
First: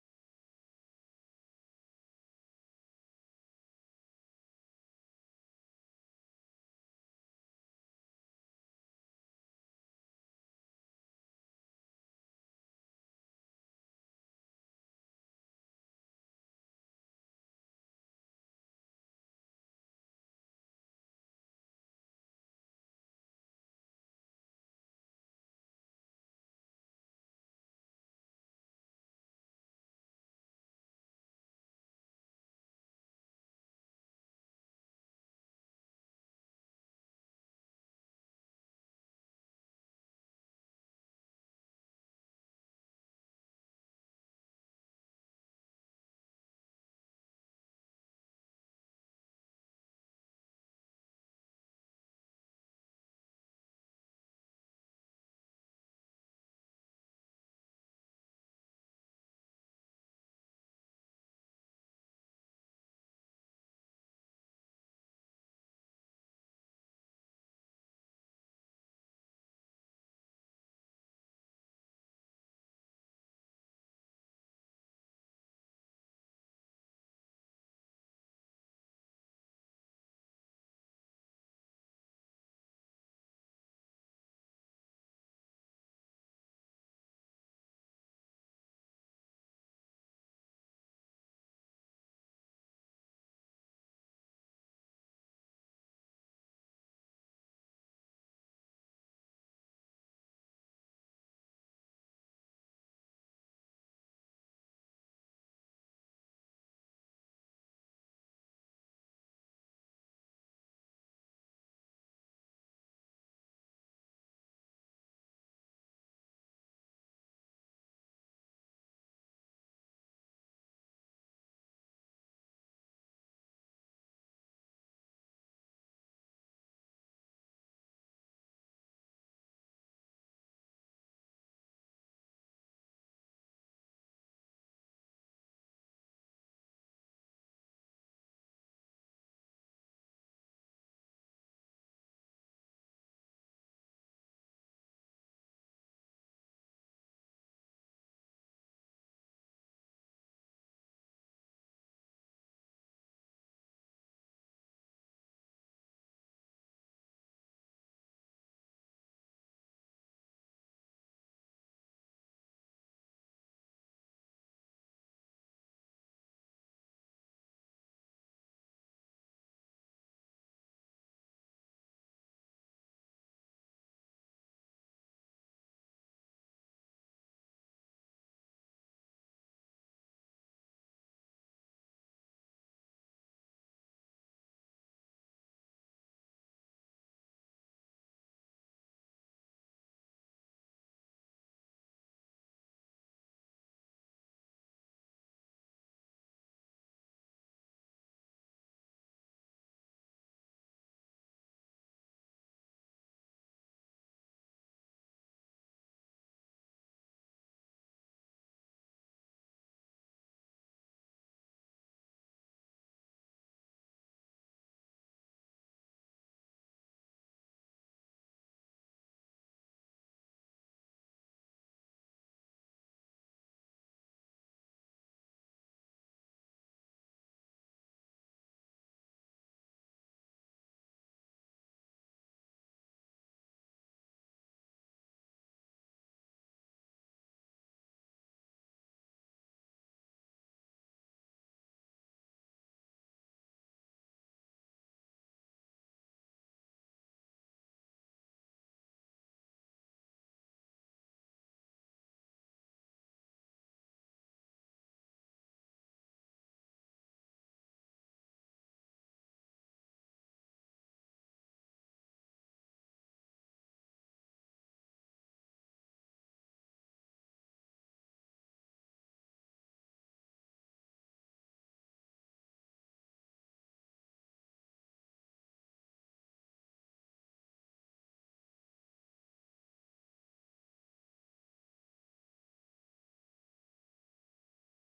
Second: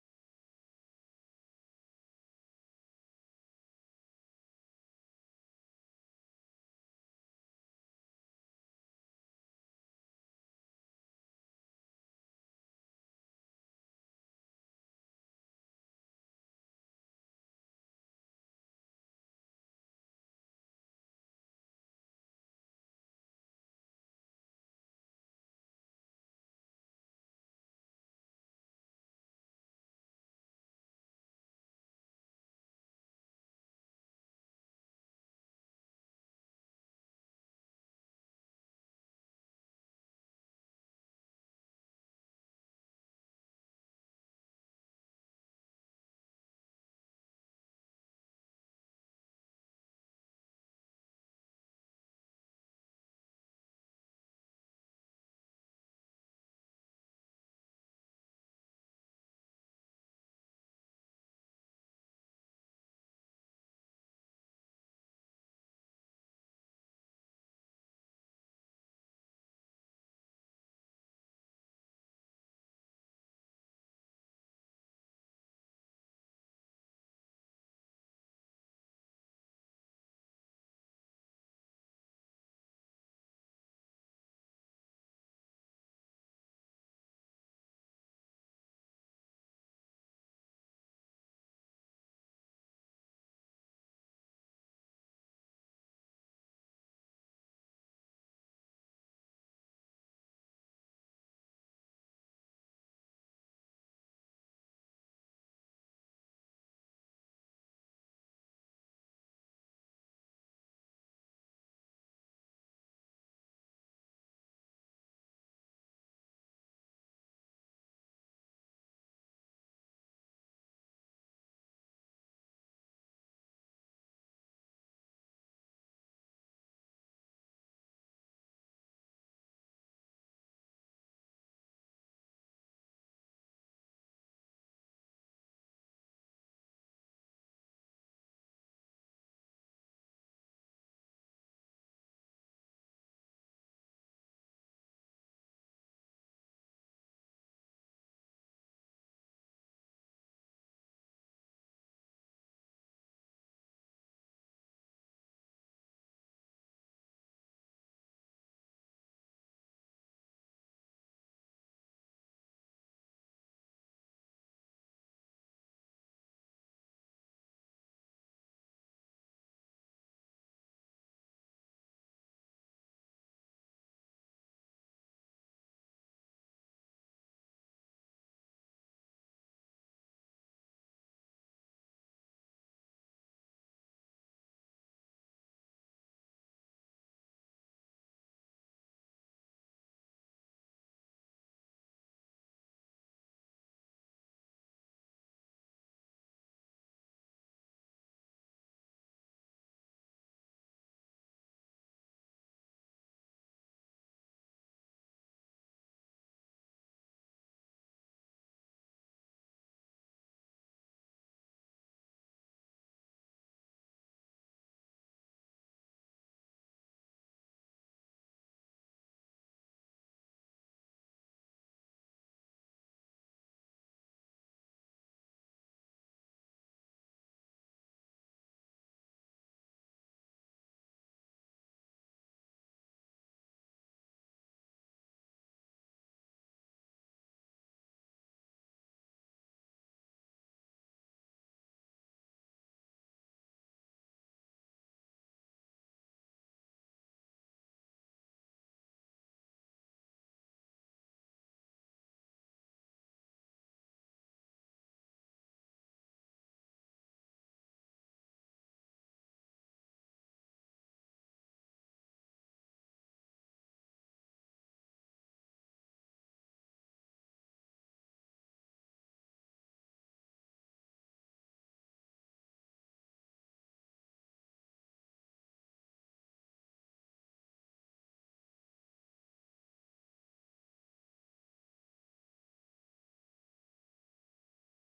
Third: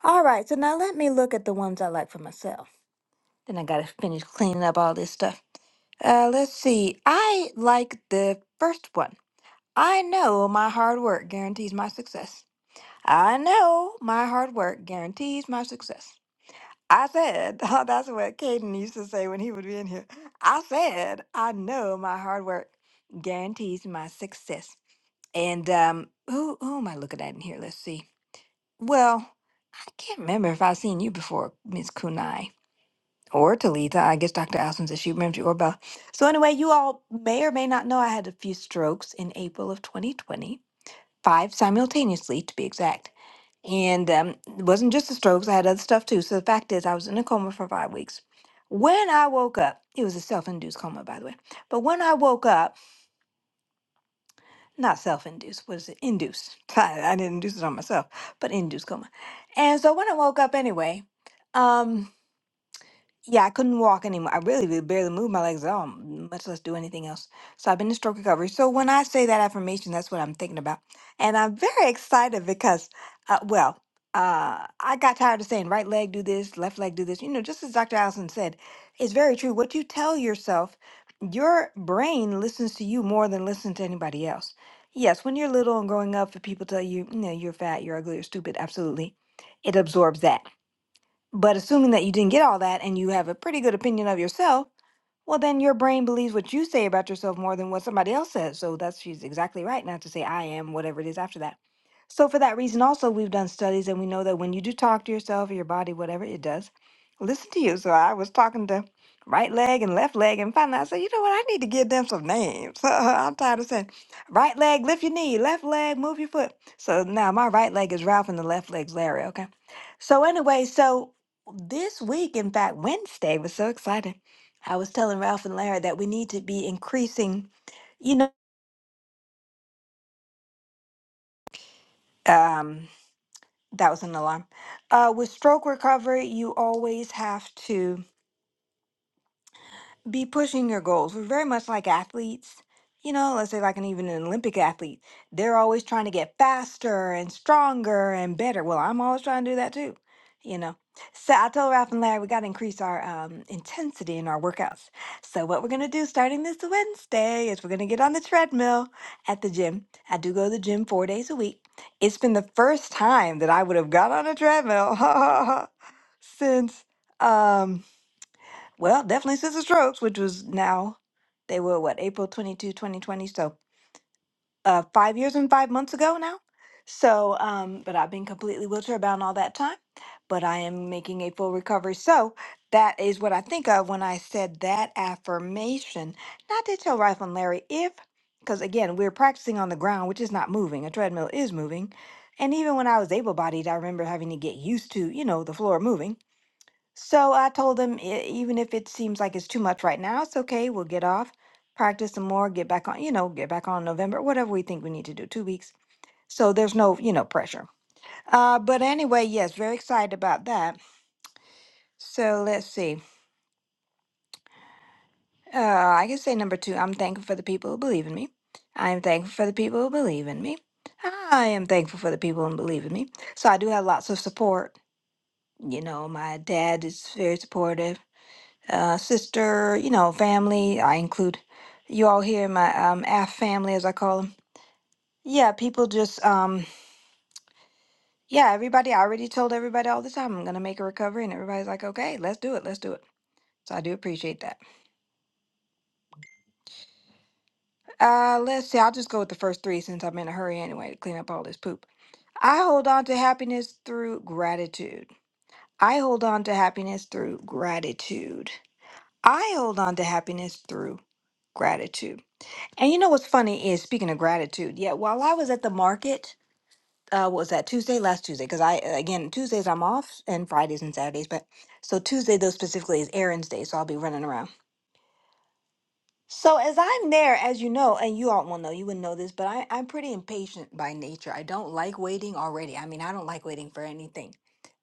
C: All right, so now let me look at the ones I like for myself. Then I gotta finish cleaning up all this stuff. Uh, let's see. I like the first one. I know my hard work guarantees my success. I know my hard work guarantees my success. I said, oh, that's what Caden used to say when he would be in here. I said, I know my hard work guarantees my success. And um, who who am I looking at in here? Let's see. Well, I can't remember if I've seen you before, Miss Kunai, or Talitha. I guess Dr. Allison says she remembers you, or Bella. So, anyway, you all may or may not know I had a few strokes in April of 2020, five simultaneously to be exact. And um, it wasn't just the strokes, I had other stuff too. So, the fact is, I was in a coma for five weeks. When I woke up, it was a self induced coma, by the way. But when I woke up, not self-induced. What Was it? Induced. I, I didn't induce it on myself, but induced coma. And so when I woke up anyway, um, yeah, I couldn't walk anymore. I really, really barely moved my legs at all, m- much less do anything else. So I've been in stroke recovery. So when I say that affirmation, that's what I'm thinking about. And I'm very excited because, uh, well, uh, I got tired of saying right leg do this, left leg do this. You know, just as Dr. Allison said, it's very true. What you tell yourself, your brain listens to you more than listens to anybody else. Yes, when you're little and growing up, if people tell you, you know, you're fat, you're ugly, you're stupid, absolutely. It absorbs that. But assuming that you didn't get all that and you have a pretty good opinion of yourself, well, then your brain believes what you say about yourself more than what somebody else says. So that's she's exactly right not to say I am, whatever it is after that. So for that reason, also we've done studies and we know that when you do talk to yourself or your body, whatever it does, listen to you. So I was talking to right leg and left leg and finally I said, you know what, I need to give them some names. I'm tired of saying right leg, lift your knee, left leg, move your foot. So now my right leg is Ralph and the left leg's Larry, okay? So anyway, so this week, in fact, Wednesday was so exciting I was telling Ralph and Larry that we need to be increasing, you know, um, that was an alarm. Uh, with stroke recovery, you always have to. be pushing your goals. We're very much like athletes. You know, let's say like an even an Olympic athlete. They're always trying to get faster and stronger and better. Well, I'm always trying to do that too. You know. So I told Ralph and Larry we got to increase our um, intensity in our workouts. So what we're gonna do starting this Wednesday is we're gonna get on the treadmill at the gym. I do go to the gym four days a week. It's been the first time that I would have got on a treadmill since. Um, well, definitely since the strokes, which was now, they were what, April 22, 2020. So uh, five years and five months ago now. So, um, but I've been completely wheelchair bound all that time, but I am making a full recovery. So that is what I think of when I said that affirmation. Now, I did tell Rifle and Larry if, because again, we're practicing on the ground, which is not moving. A treadmill is moving. And even when I was able bodied, I remember having to get used to, you know, the floor moving. So I told him, "E- even if it seems like it's too much right now, it's okay. We'll get off, practice some more, get back on, you know, get back on November, whatever we think we need to do, two weeks. So there's no, you know, pressure. Uh, but anyway, yes, very excited about that. So let's see. Uh, I can say number two, I'm thankful for the people who believe in me. I am thankful for the people who believe in me. I am thankful for the people who believe in me. So I do have lots of support. You know, my dad is very supportive uh, sister, you know, family. I include you all here in my um, AF family, as I call them. Yeah, people just, um, yeah, everybody. I already told everybody all the time I'm gonna make a recovery, and everybody's like, okay, let's do it, let's do it. So I do appreciate that. Uh, let's see. I'll just go with the first three since I'm in a hurry anyway to clean up all this poop. I hold on to happiness through gratitude. I hold on to happiness through gratitude. I hold on to happiness through gratitude. And you know what's funny is speaking of gratitude. Yeah, while I was at the market, uh, what was that Tuesday? Last Tuesday, because I uh, again Tuesdays I'm off and Fridays and Saturdays, but so Tuesday though specifically is errands day, so I'll be running around. So as I'm there, as you know, and you all will know, you wouldn't know this, but I, I'm pretty impatient by nature. I don't like waiting already. I mean, I don't like waiting for anything.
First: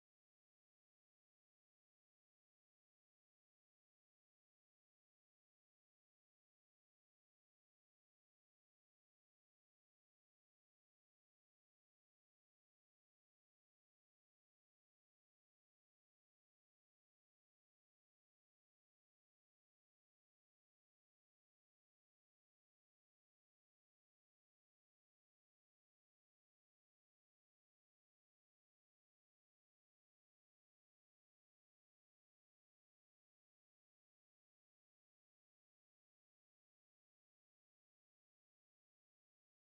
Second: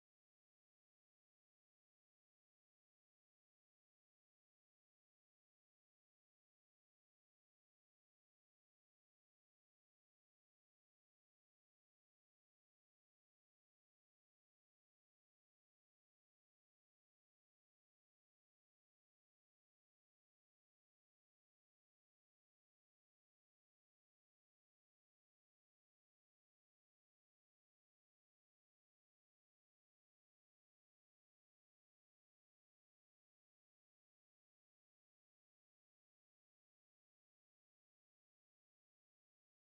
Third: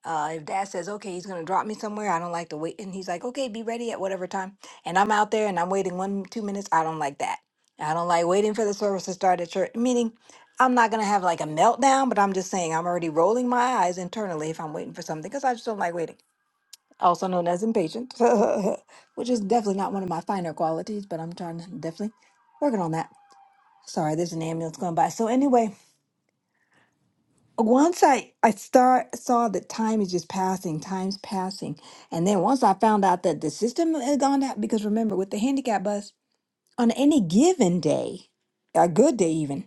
C: Uh, if dad says, okay, he's going to drop me somewhere, I don't like to wait. And he's like, okay, be ready at whatever time. And I'm out there and I'm waiting one, two minutes. I don't like that. I don't like waiting for the service to start at church. Meaning, I'm not going to have like a meltdown, but I'm just saying I'm already rolling my eyes internally if I'm waiting for something because I just don't like waiting also known as impatient, which is definitely not one of my finer qualities, but I'm trying to definitely working on that. Sorry, there's an ambulance going by. So anyway, once I I start saw that time is just passing, time's passing, and then once I found out that the system had gone out because remember with the handicap bus on any given day, a good day even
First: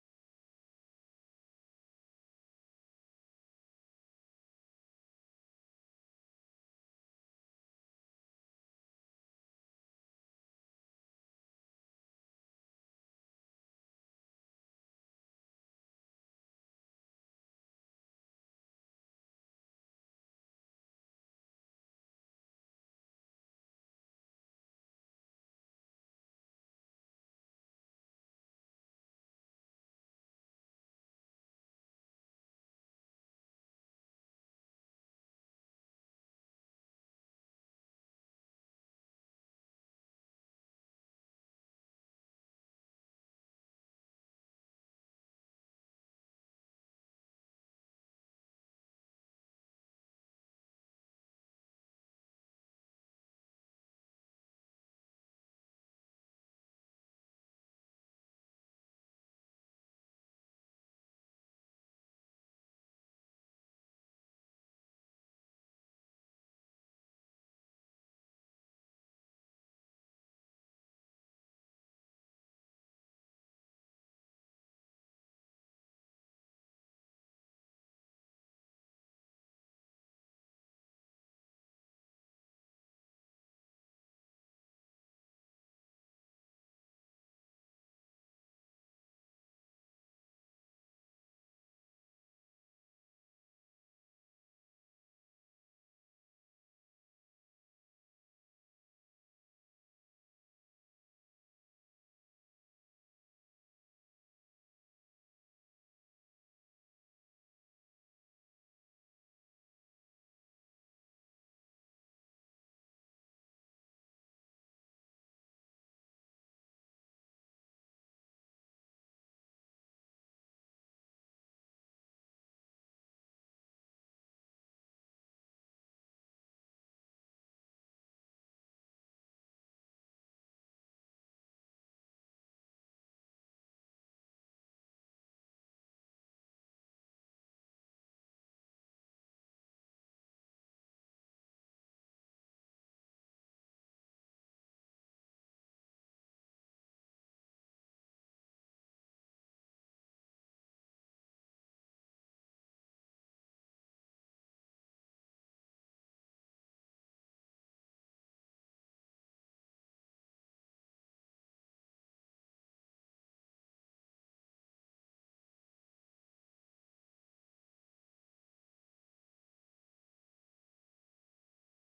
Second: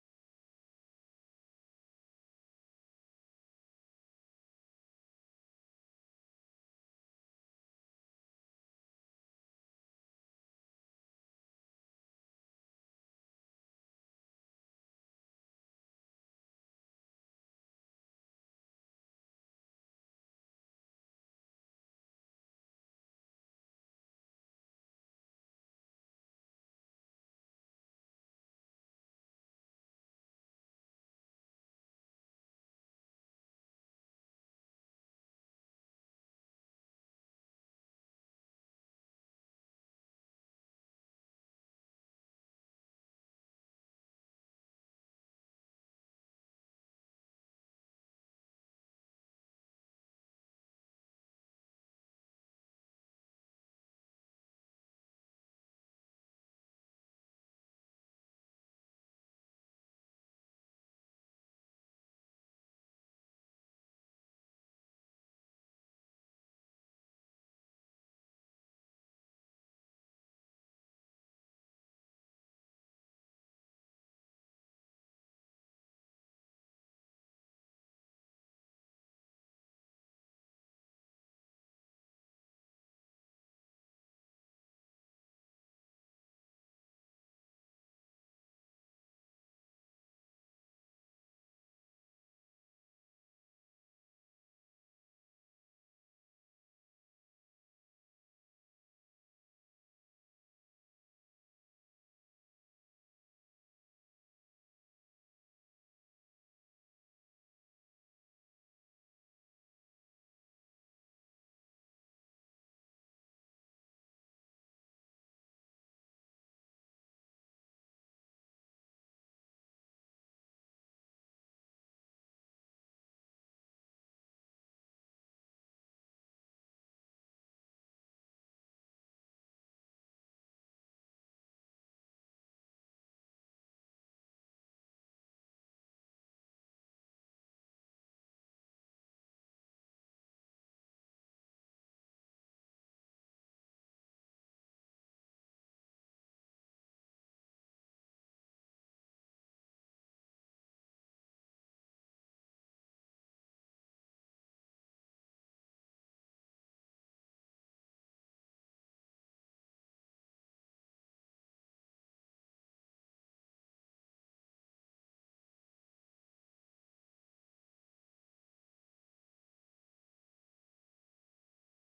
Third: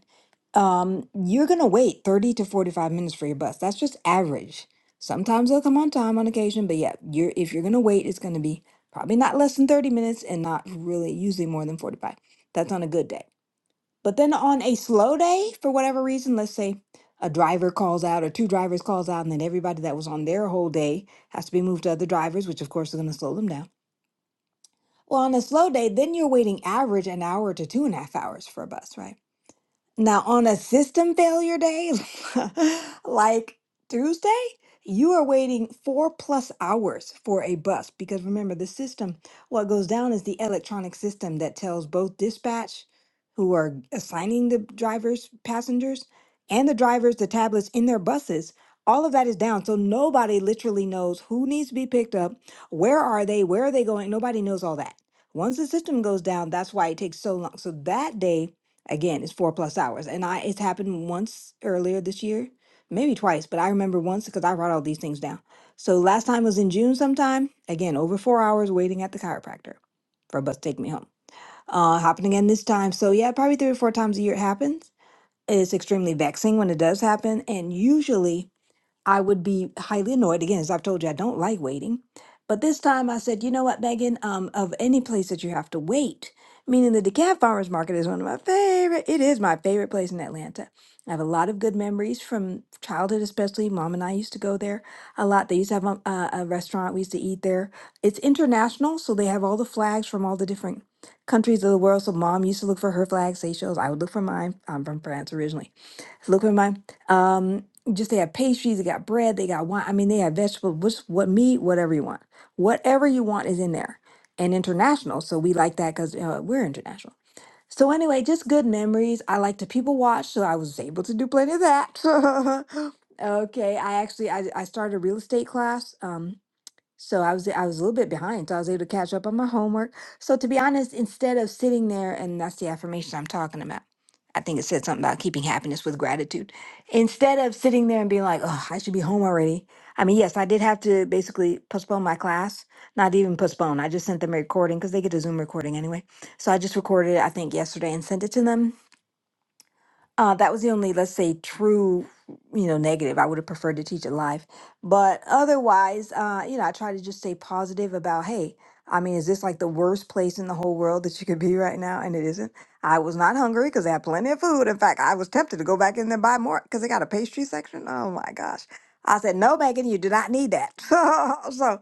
C: um, you're going to wait 30 to 45 minutes for your bus. That's just average. Sometimes they'll come on time on occasion, but yeah, you're if you're going to wait, it's going to be probably not less than 30 minutes and not really usually more than 45. That's on a good day. But then on a slow day, for whatever reason, let's say a driver calls out or two drivers calls out and then everybody that was on their whole day has to be moved to other drivers, which of course is going to slow them down. Well, on a slow day, then you're waiting average an hour to two and a half hours for a bus, right? Now, on a system failure day like Tuesday, you are waiting four plus hours for a bus because remember, the system, what goes down is the electronic system that tells both dispatch, who are assigning the drivers, passengers, and the drivers the tablets in their buses. All of that is down. So nobody literally knows who needs to be picked up, where are they, where are they going. Nobody knows all that. Once the system goes down, that's why it takes so long. So that day, Again, it's four plus hours. And I it's happened once earlier this year, maybe twice, but I remember once because I write all these things down. So last time was in June sometime. Again, over four hours waiting at the chiropractor for a bus to take me home. Uh happening again this time. So yeah, probably three or four times a year it happens. It's extremely vexing when it does happen. And usually I would be highly annoyed. Again, as I've told you, I don't like waiting. But this time I said, you know what, Megan, um, of any place that you have to wait, meaning the DeKalb Farmers Market is one of my favorite, it is my favorite place in Atlanta. I have a lot of good memories from childhood, especially. Mom and I used to go there a lot. They used to have a, a, a restaurant we used to eat there. It's international, so they have all the flags from all the different countries of the world. So mom used to look for her flag, Seychelles. I would look for mine. I'm from France originally. Look at my um just they have pastries, they got bread, they got wine. I mean, they have vegetables, what's what meat, whatever you want. Whatever you want is in there. And international, so we like that because uh, we're international. So anyway, just good memories. I like to people watch, so I was able to do plenty of that. okay, I actually I, I started a real estate class. Um, so I was I was a little bit behind, so I was able to catch up on my homework. So to be honest, instead of sitting there, and that's the affirmation I'm talking about. I think it said something about keeping happiness with gratitude. Instead of sitting there and being like, "Oh, I should be home already." I mean, yes, I did have to basically postpone my class. Not even postpone. I just sent them a recording because they get a Zoom recording anyway. So I just recorded it, I think, yesterday and sent it to them uh, that was the only, let's say, true, you know, negative. I would have preferred to teach it live. But otherwise, uh, you know, I try to just stay positive about, hey, I mean, is this like the worst place in the whole world that you could be right now? And it isn't. I was not hungry because I had plenty of food. In fact, I was tempted to go back in there and buy more because they got a pastry section. Oh my gosh. I said, no, Megan, you do not need that. so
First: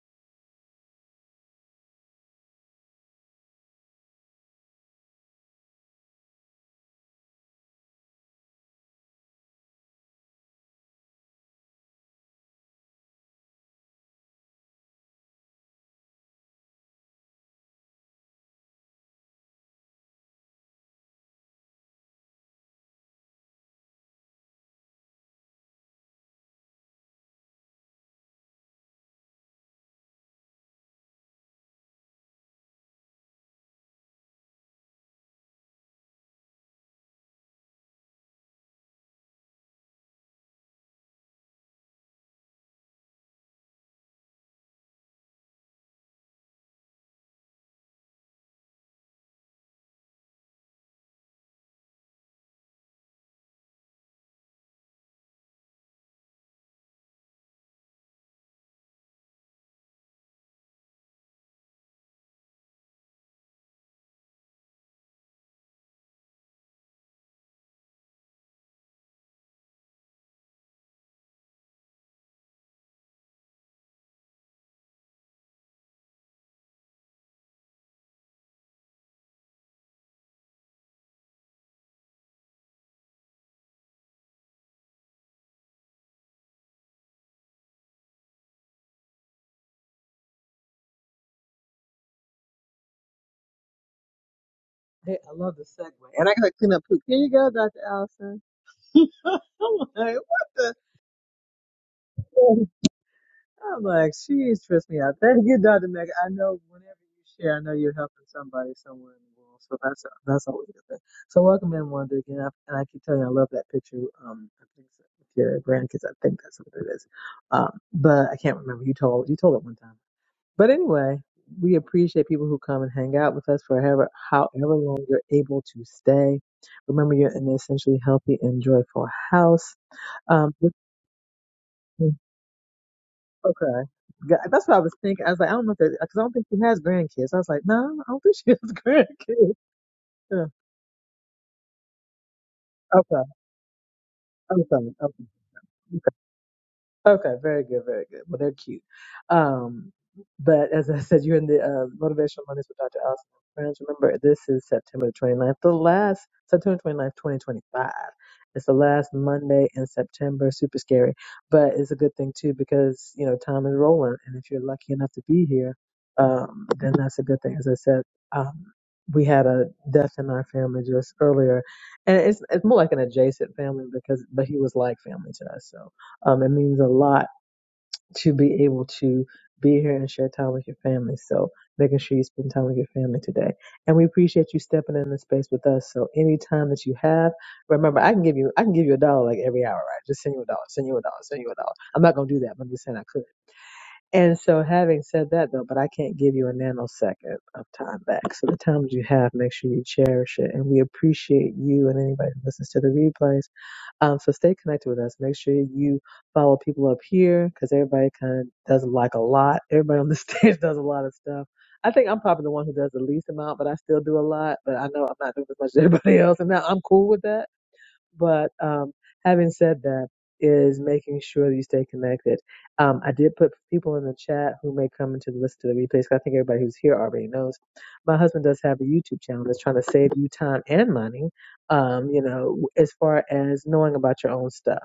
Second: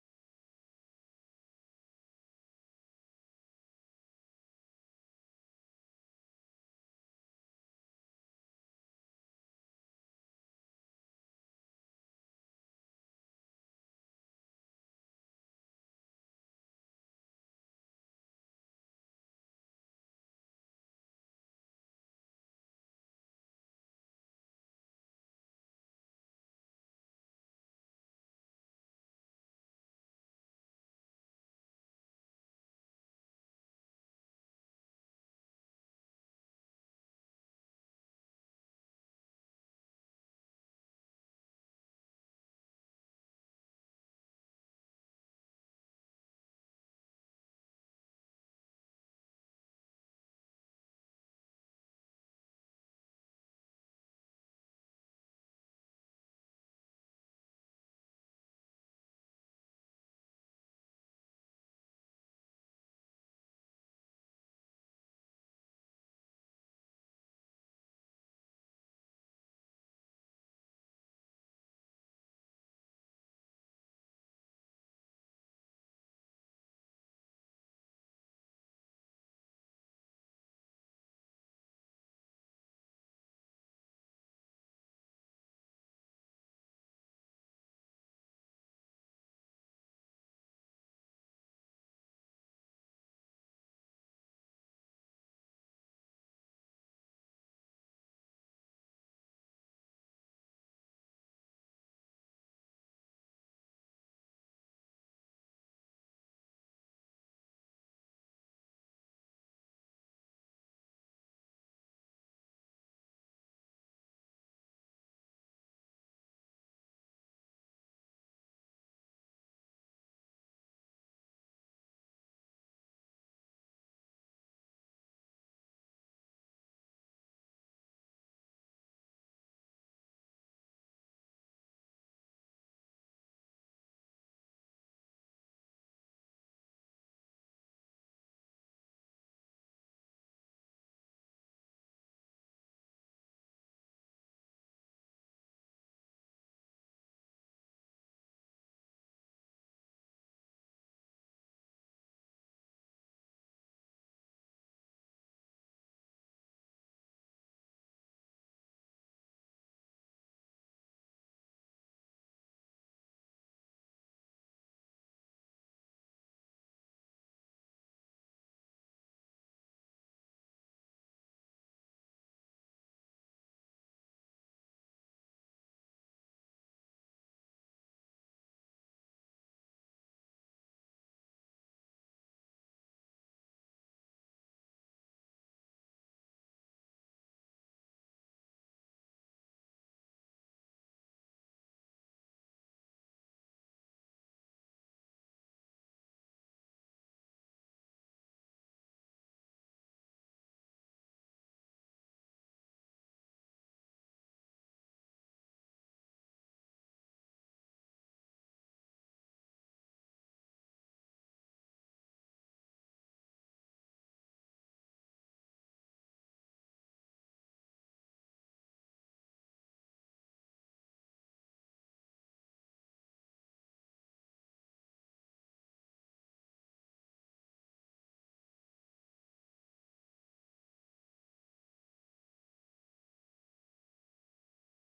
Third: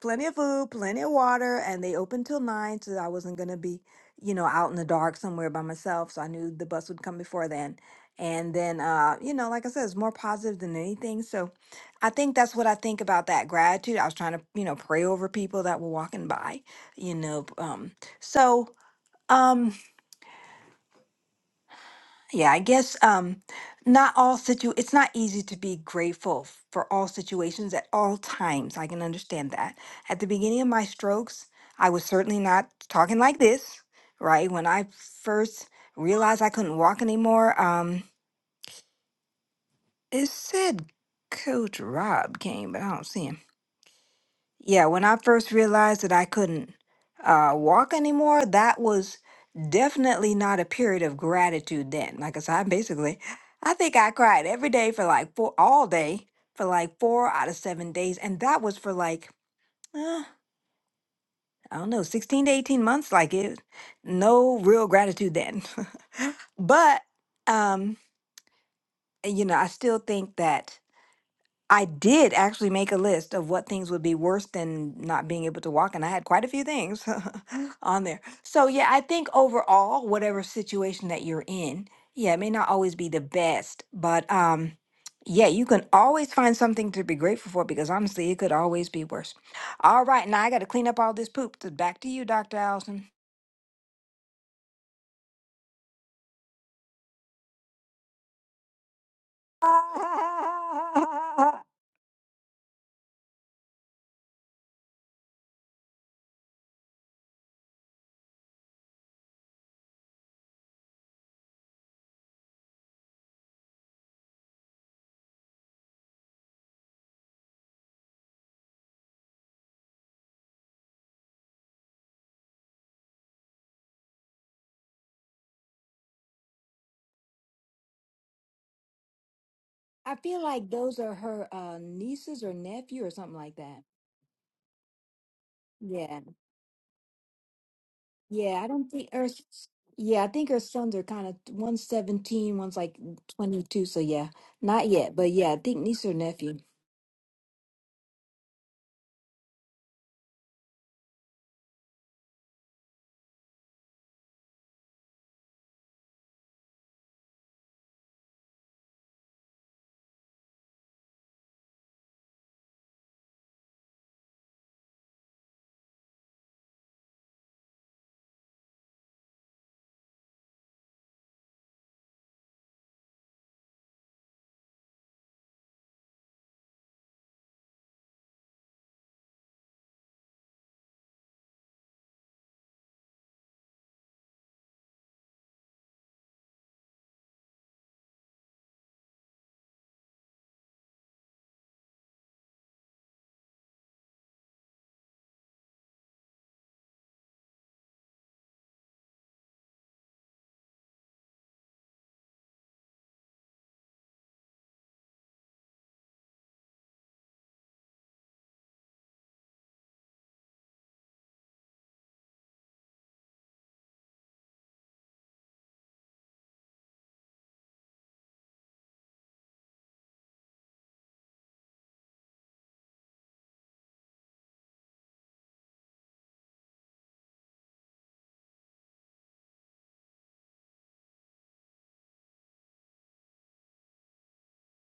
C: plenty of food, plenty of water, and they opened till nine, so I wasn't going to be you know, out in the dark somewhere by myself. So I knew the bus would come before then and then uh you know like i said it's more positive than anything so i think that's what i think about that gratitude i was trying to you know pray over people that were walking by you know um so um yeah i guess um not all situ it's not easy to be grateful f- for all situations at all times i can understand that at the beginning of my strokes i was certainly not talking like this right when i first realized i couldn't walk anymore um It said Coach Rob came, but I don't see him. Yeah, when I first realized that I couldn't uh, walk anymore, that was definitely not a period of gratitude then. Like I said, I basically, I think I cried every day for like four, all day for like four out of seven days. And that was for like, uh, I don't know, 16 to 18 months. Like it, no real gratitude then. but, um, you know, I still think that. I did actually make a list of what things would be worse than not being able to walk, and I had quite a few things on there. So, yeah, I think overall, whatever situation that you're in, yeah, it may not always be the best, but um, yeah, you can always find something to be grateful for because honestly, it could always be worse. All right, now I got to clean up all this poop. So back to you, Dr. Allison.
A: Hey, I love the segue. And I gotta clean up poop. Here you go, Dr. Allison. I'm like, what the?
C: I
A: I'm like, she's stressed me out. Thank you, Dr. Meg. I know whenever you share, I know you're helping somebody somewhere in the world. So that's that's always a good thing. So welcome in, Wanda. Again, I, and I keep telling you, I love that picture. Um, I think it's with your grandkids. I think that's what it is. Um, but I can't remember. You told you told it one time. But anyway, we appreciate people who come and hang out with us for however, however long you're able to stay. Remember, you're in an essentially healthy and joyful house.
C: feel
A: Um,
C: like
A: this-
C: those are her uh, nieces or nephew or something like that.
A: okay. Got- That's what I was thinking. I was like, I don't know if that,
C: Yeah.
A: because I don't think she has grandkids. I was like, no, I don't think she has
C: Yeah, I don't think her.
A: grandkids.
C: Yeah, I
A: Yeah.
C: think her sons are kind of one's seventeen, one's like
A: Okay.
C: twenty two. So yeah,
A: I'm
C: not
A: sorry.
C: yet, but
A: Okay.
C: yeah, I think niece or nephew.
A: Okay, very good, very good. Well, they're cute. Um, but as I said, you're in the uh, Motivational Mondays with Dr. Allison and friends. Remember, this is September 29th, the last, September 29th, 2025. It's the last Monday in September. Super scary, but it's a good thing too because, you know, time is rolling. And if you're lucky enough to be here, um, then that's a good thing. As I said, um, we had a death in our family just earlier, and it's it's more like an adjacent family because, but he was like family to us. So um, it means a lot to be able to be here and share time with your family. So making sure you spend time with your family today. And we appreciate you stepping in the space with us. So any time that you have, remember I can give you I can give you a dollar like every hour, right? Just send you a dollar, send you a dollar, send you a dollar. I'm not gonna do that, but I'm just saying I could. And so having said that though, but I can't give you a nanosecond of time back. So the time that you have, make sure you cherish it. And we appreciate you and anybody who listens to the replays. Um, so stay connected with us. Make sure you follow people up here because everybody kind of does like a lot. Everybody on the stage does a lot of stuff. I think I'm probably the one who does the least amount, but I still do a lot. But I know I'm not doing as much as everybody else, and now I'm cool with that but um, having said that, is making sure that you stay connected. Um, I did put people in the chat who may come into the listen to the replays. 'cause I think everybody who's here already knows. My husband does have a YouTube channel that's trying to save you time and money. Um, you know, as far as knowing about your own stuff.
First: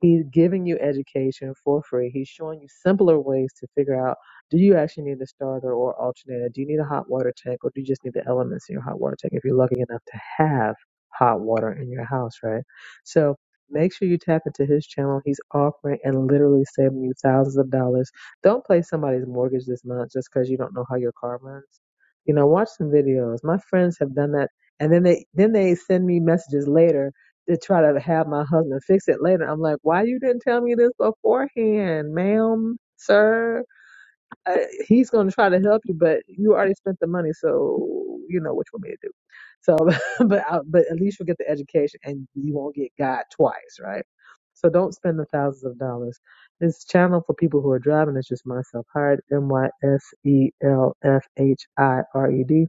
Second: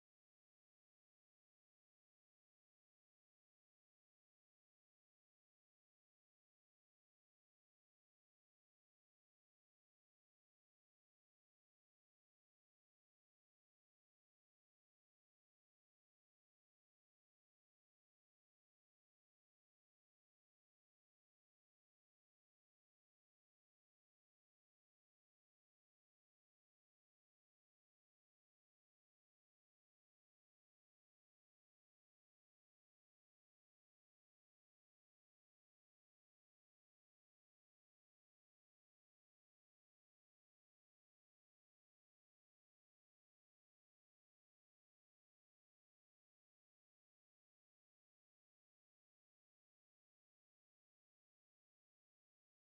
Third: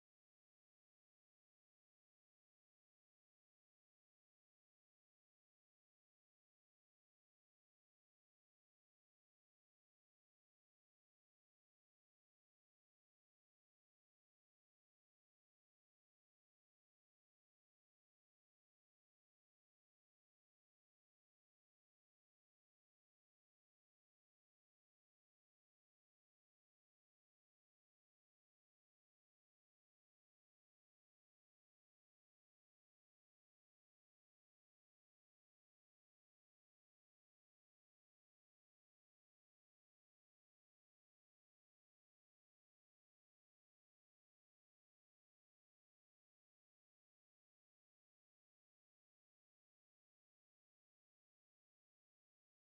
A: He's giving you education for free. He's showing you simpler ways to figure out do you actually need a starter or alternator? Do you need a hot water tank or do you just need the elements in your hot water tank if you're lucky enough to have hot water in your house, right? So make sure you tap into his channel. He's offering and literally saving you thousands of dollars. Don't play somebody's mortgage this month just because you don't know how your car runs. You know, watch some videos. My friends have done that and then they then they send me messages later to try to have my husband fix it later. I'm like, why you didn't tell me this beforehand, ma'am, sir? Uh, he's going to try to help you, but you already spent the money, so you know what you want me to do. So, but I, but at least you'll get the education, and you won't get God twice, right? So don't spend the thousands of dollars. This channel for people who are driving is just myself hired. M Y S E L F H I R E D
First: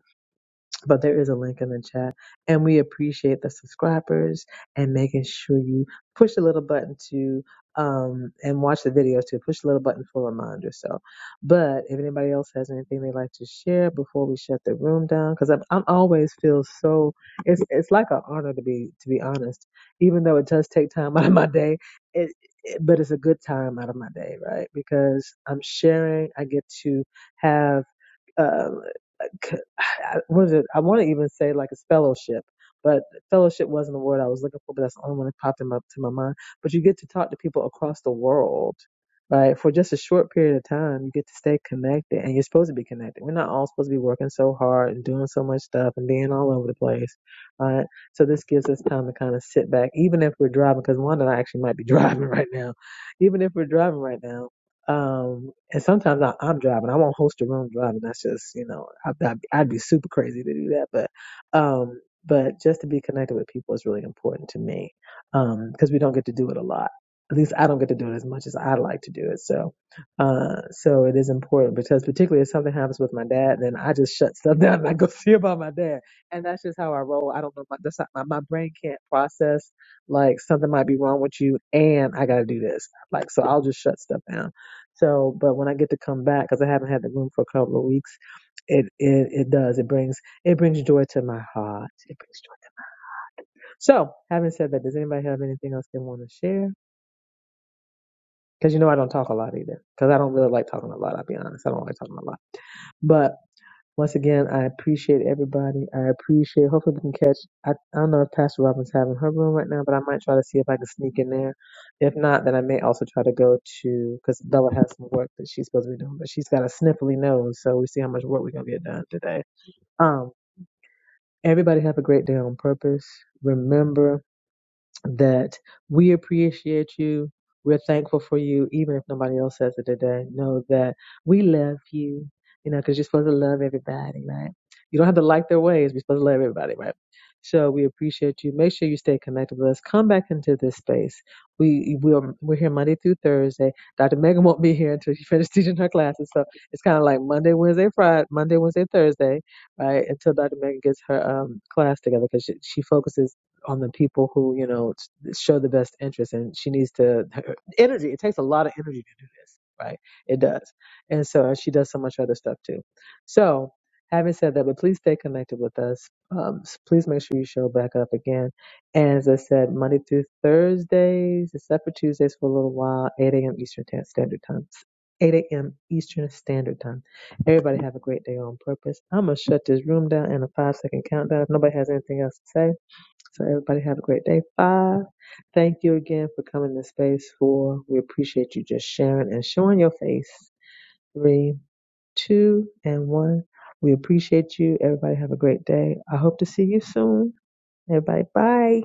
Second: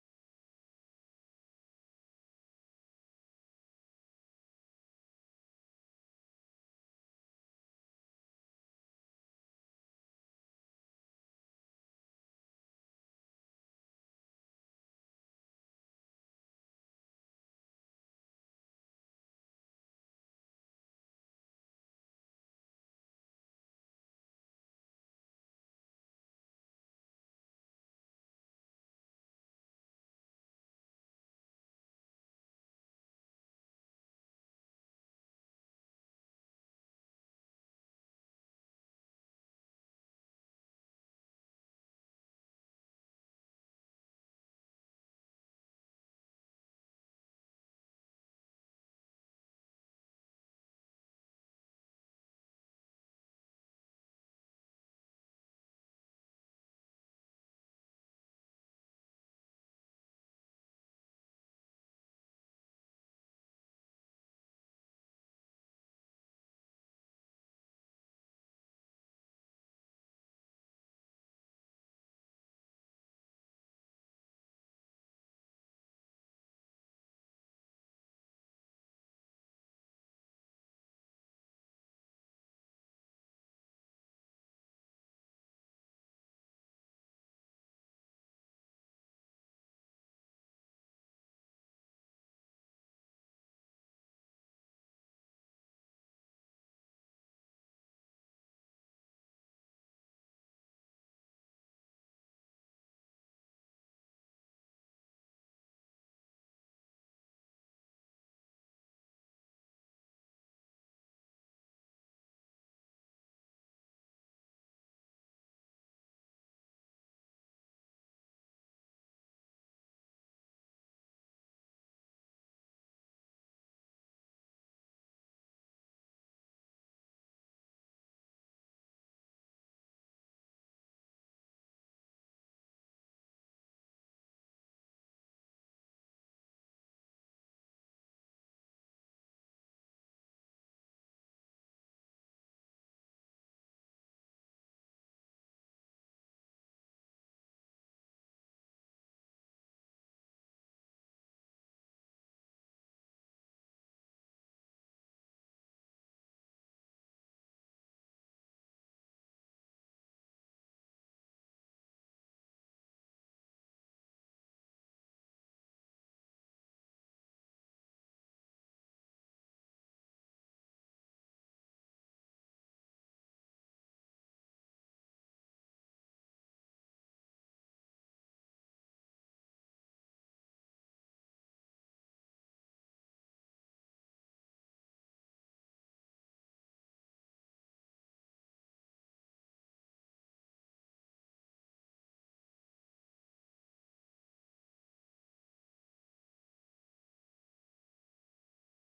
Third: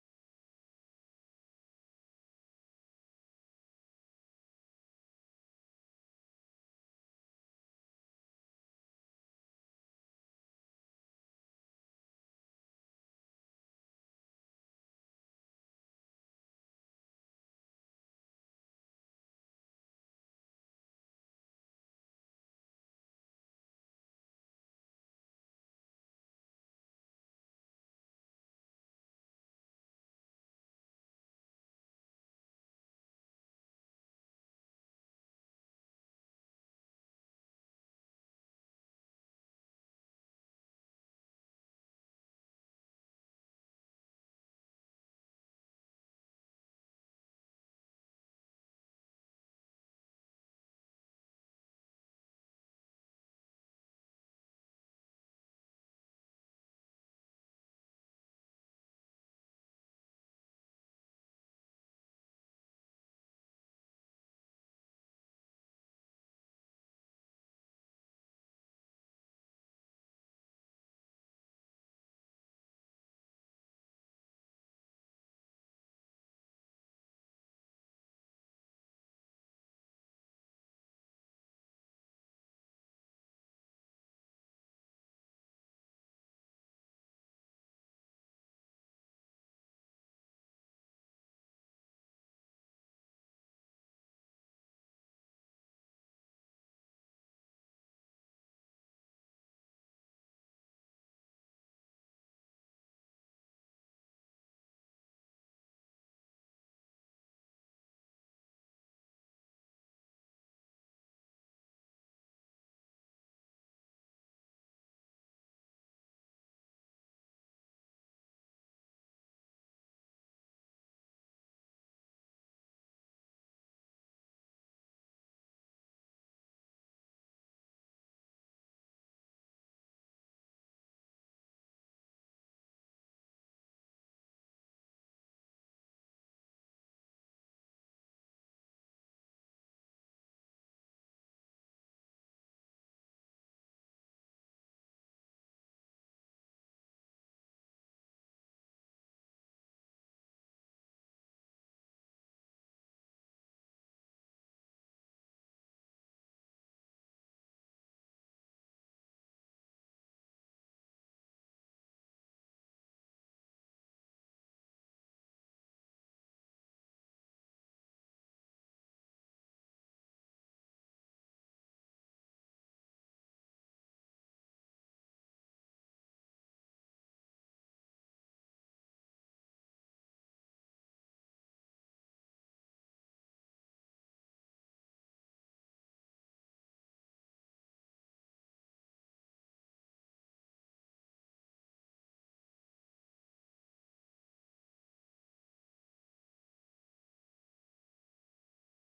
A: but there is a link in the chat. And we appreciate the subscribers and making sure you push the little button to um and watch the videos too. Push the little button for reminders. So, but if anybody else has anything they'd like to share before we shut the room down, because I'm I'm always feel so it's it's like an honor to be to be honest, even though it does take time out of my day. It, it, but it's a good time out of my day, right? Because I'm sharing. I get to have. um, c- I- what is it? I want to even say like a fellowship, but fellowship wasn't the word I was looking for, but that's the only one that popped in my, to my mind. But you get to talk to people across the world, right? For just a short period of time, you get to stay connected and you're supposed to be connected. We're not all supposed to be working so hard and doing so much stuff and being all over the place, right? So this gives us time to kind of sit back, even if we're driving, because Wanda and I actually might be driving right now. Even if we're driving right now, um, and sometimes I, I'm driving. I won't host a room driving. That's just, you know, I, I'd, I'd be super crazy to do that. But, um, but just to be connected with people is really important to me. Um, because we don't get to do it a lot. At least I don't get to do it as much as i like to do it. So, uh, so it is important because particularly if something happens with my dad, then I just shut stuff down and I go see about my dad. And that's just how I roll. I don't know. My, that's not, my, my brain can't process like something might be wrong with you and I got to do this. Like, so I'll just shut stuff down so, but when I get to come back, because I haven't had the room for a couple of weeks, it, it it does. It brings it brings joy to my heart. It brings joy. So, having said that, does anybody have anything else they want to share? Because you know I don't talk a lot either. Because I don't really like talking a lot. I'll be honest. I don't like talking a lot. But. Once again, I appreciate everybody. I appreciate. Hopefully, we can catch. I, I don't know if Pastor Robin's having her room right now, but I might try to see if I can sneak in there. If not, then I may also try to go to because Bella has some work that she's supposed to be doing, but she's got a sniffly nose, so we see how much work we're gonna get done today. Um, everybody have a great day on purpose. Remember that we appreciate you. We're thankful for you, even if nobody else says it today. Know that we love you, you know, because you're supposed to love everybody, right? You don't have to like their ways. We're supposed to love everybody, right? So we appreciate you. Make sure you stay connected with us. Come back into this space. We we're, we're here Monday through Thursday. Dr. Megan won't be here until she finishes teaching her classes. So it's kind of like Monday, Wednesday, Friday, Monday, Wednesday, Thursday, right? Until Dr. Megan gets her um, class together because she, she focuses on the people who you know show the best interest and she needs to her energy it takes a lot of energy to do this right it does and so and she does so much other stuff too so having said that but please stay connected with us um, s- please make sure you show back up again and as i said monday through thursdays except for tuesdays for a little while 8 a.m eastern Tan- standard time 8 a.m. Eastern Standard Time. Everybody have a great day on purpose. I'm going to shut this room down in a five second countdown. If nobody has anything else to say, so everybody have a great day. Bye. Thank you again for coming to space. Four. We appreciate you just sharing and showing your face. Three, two, and one. We appreciate you. Everybody have a great day. I hope to see you soon. Everybody, bye.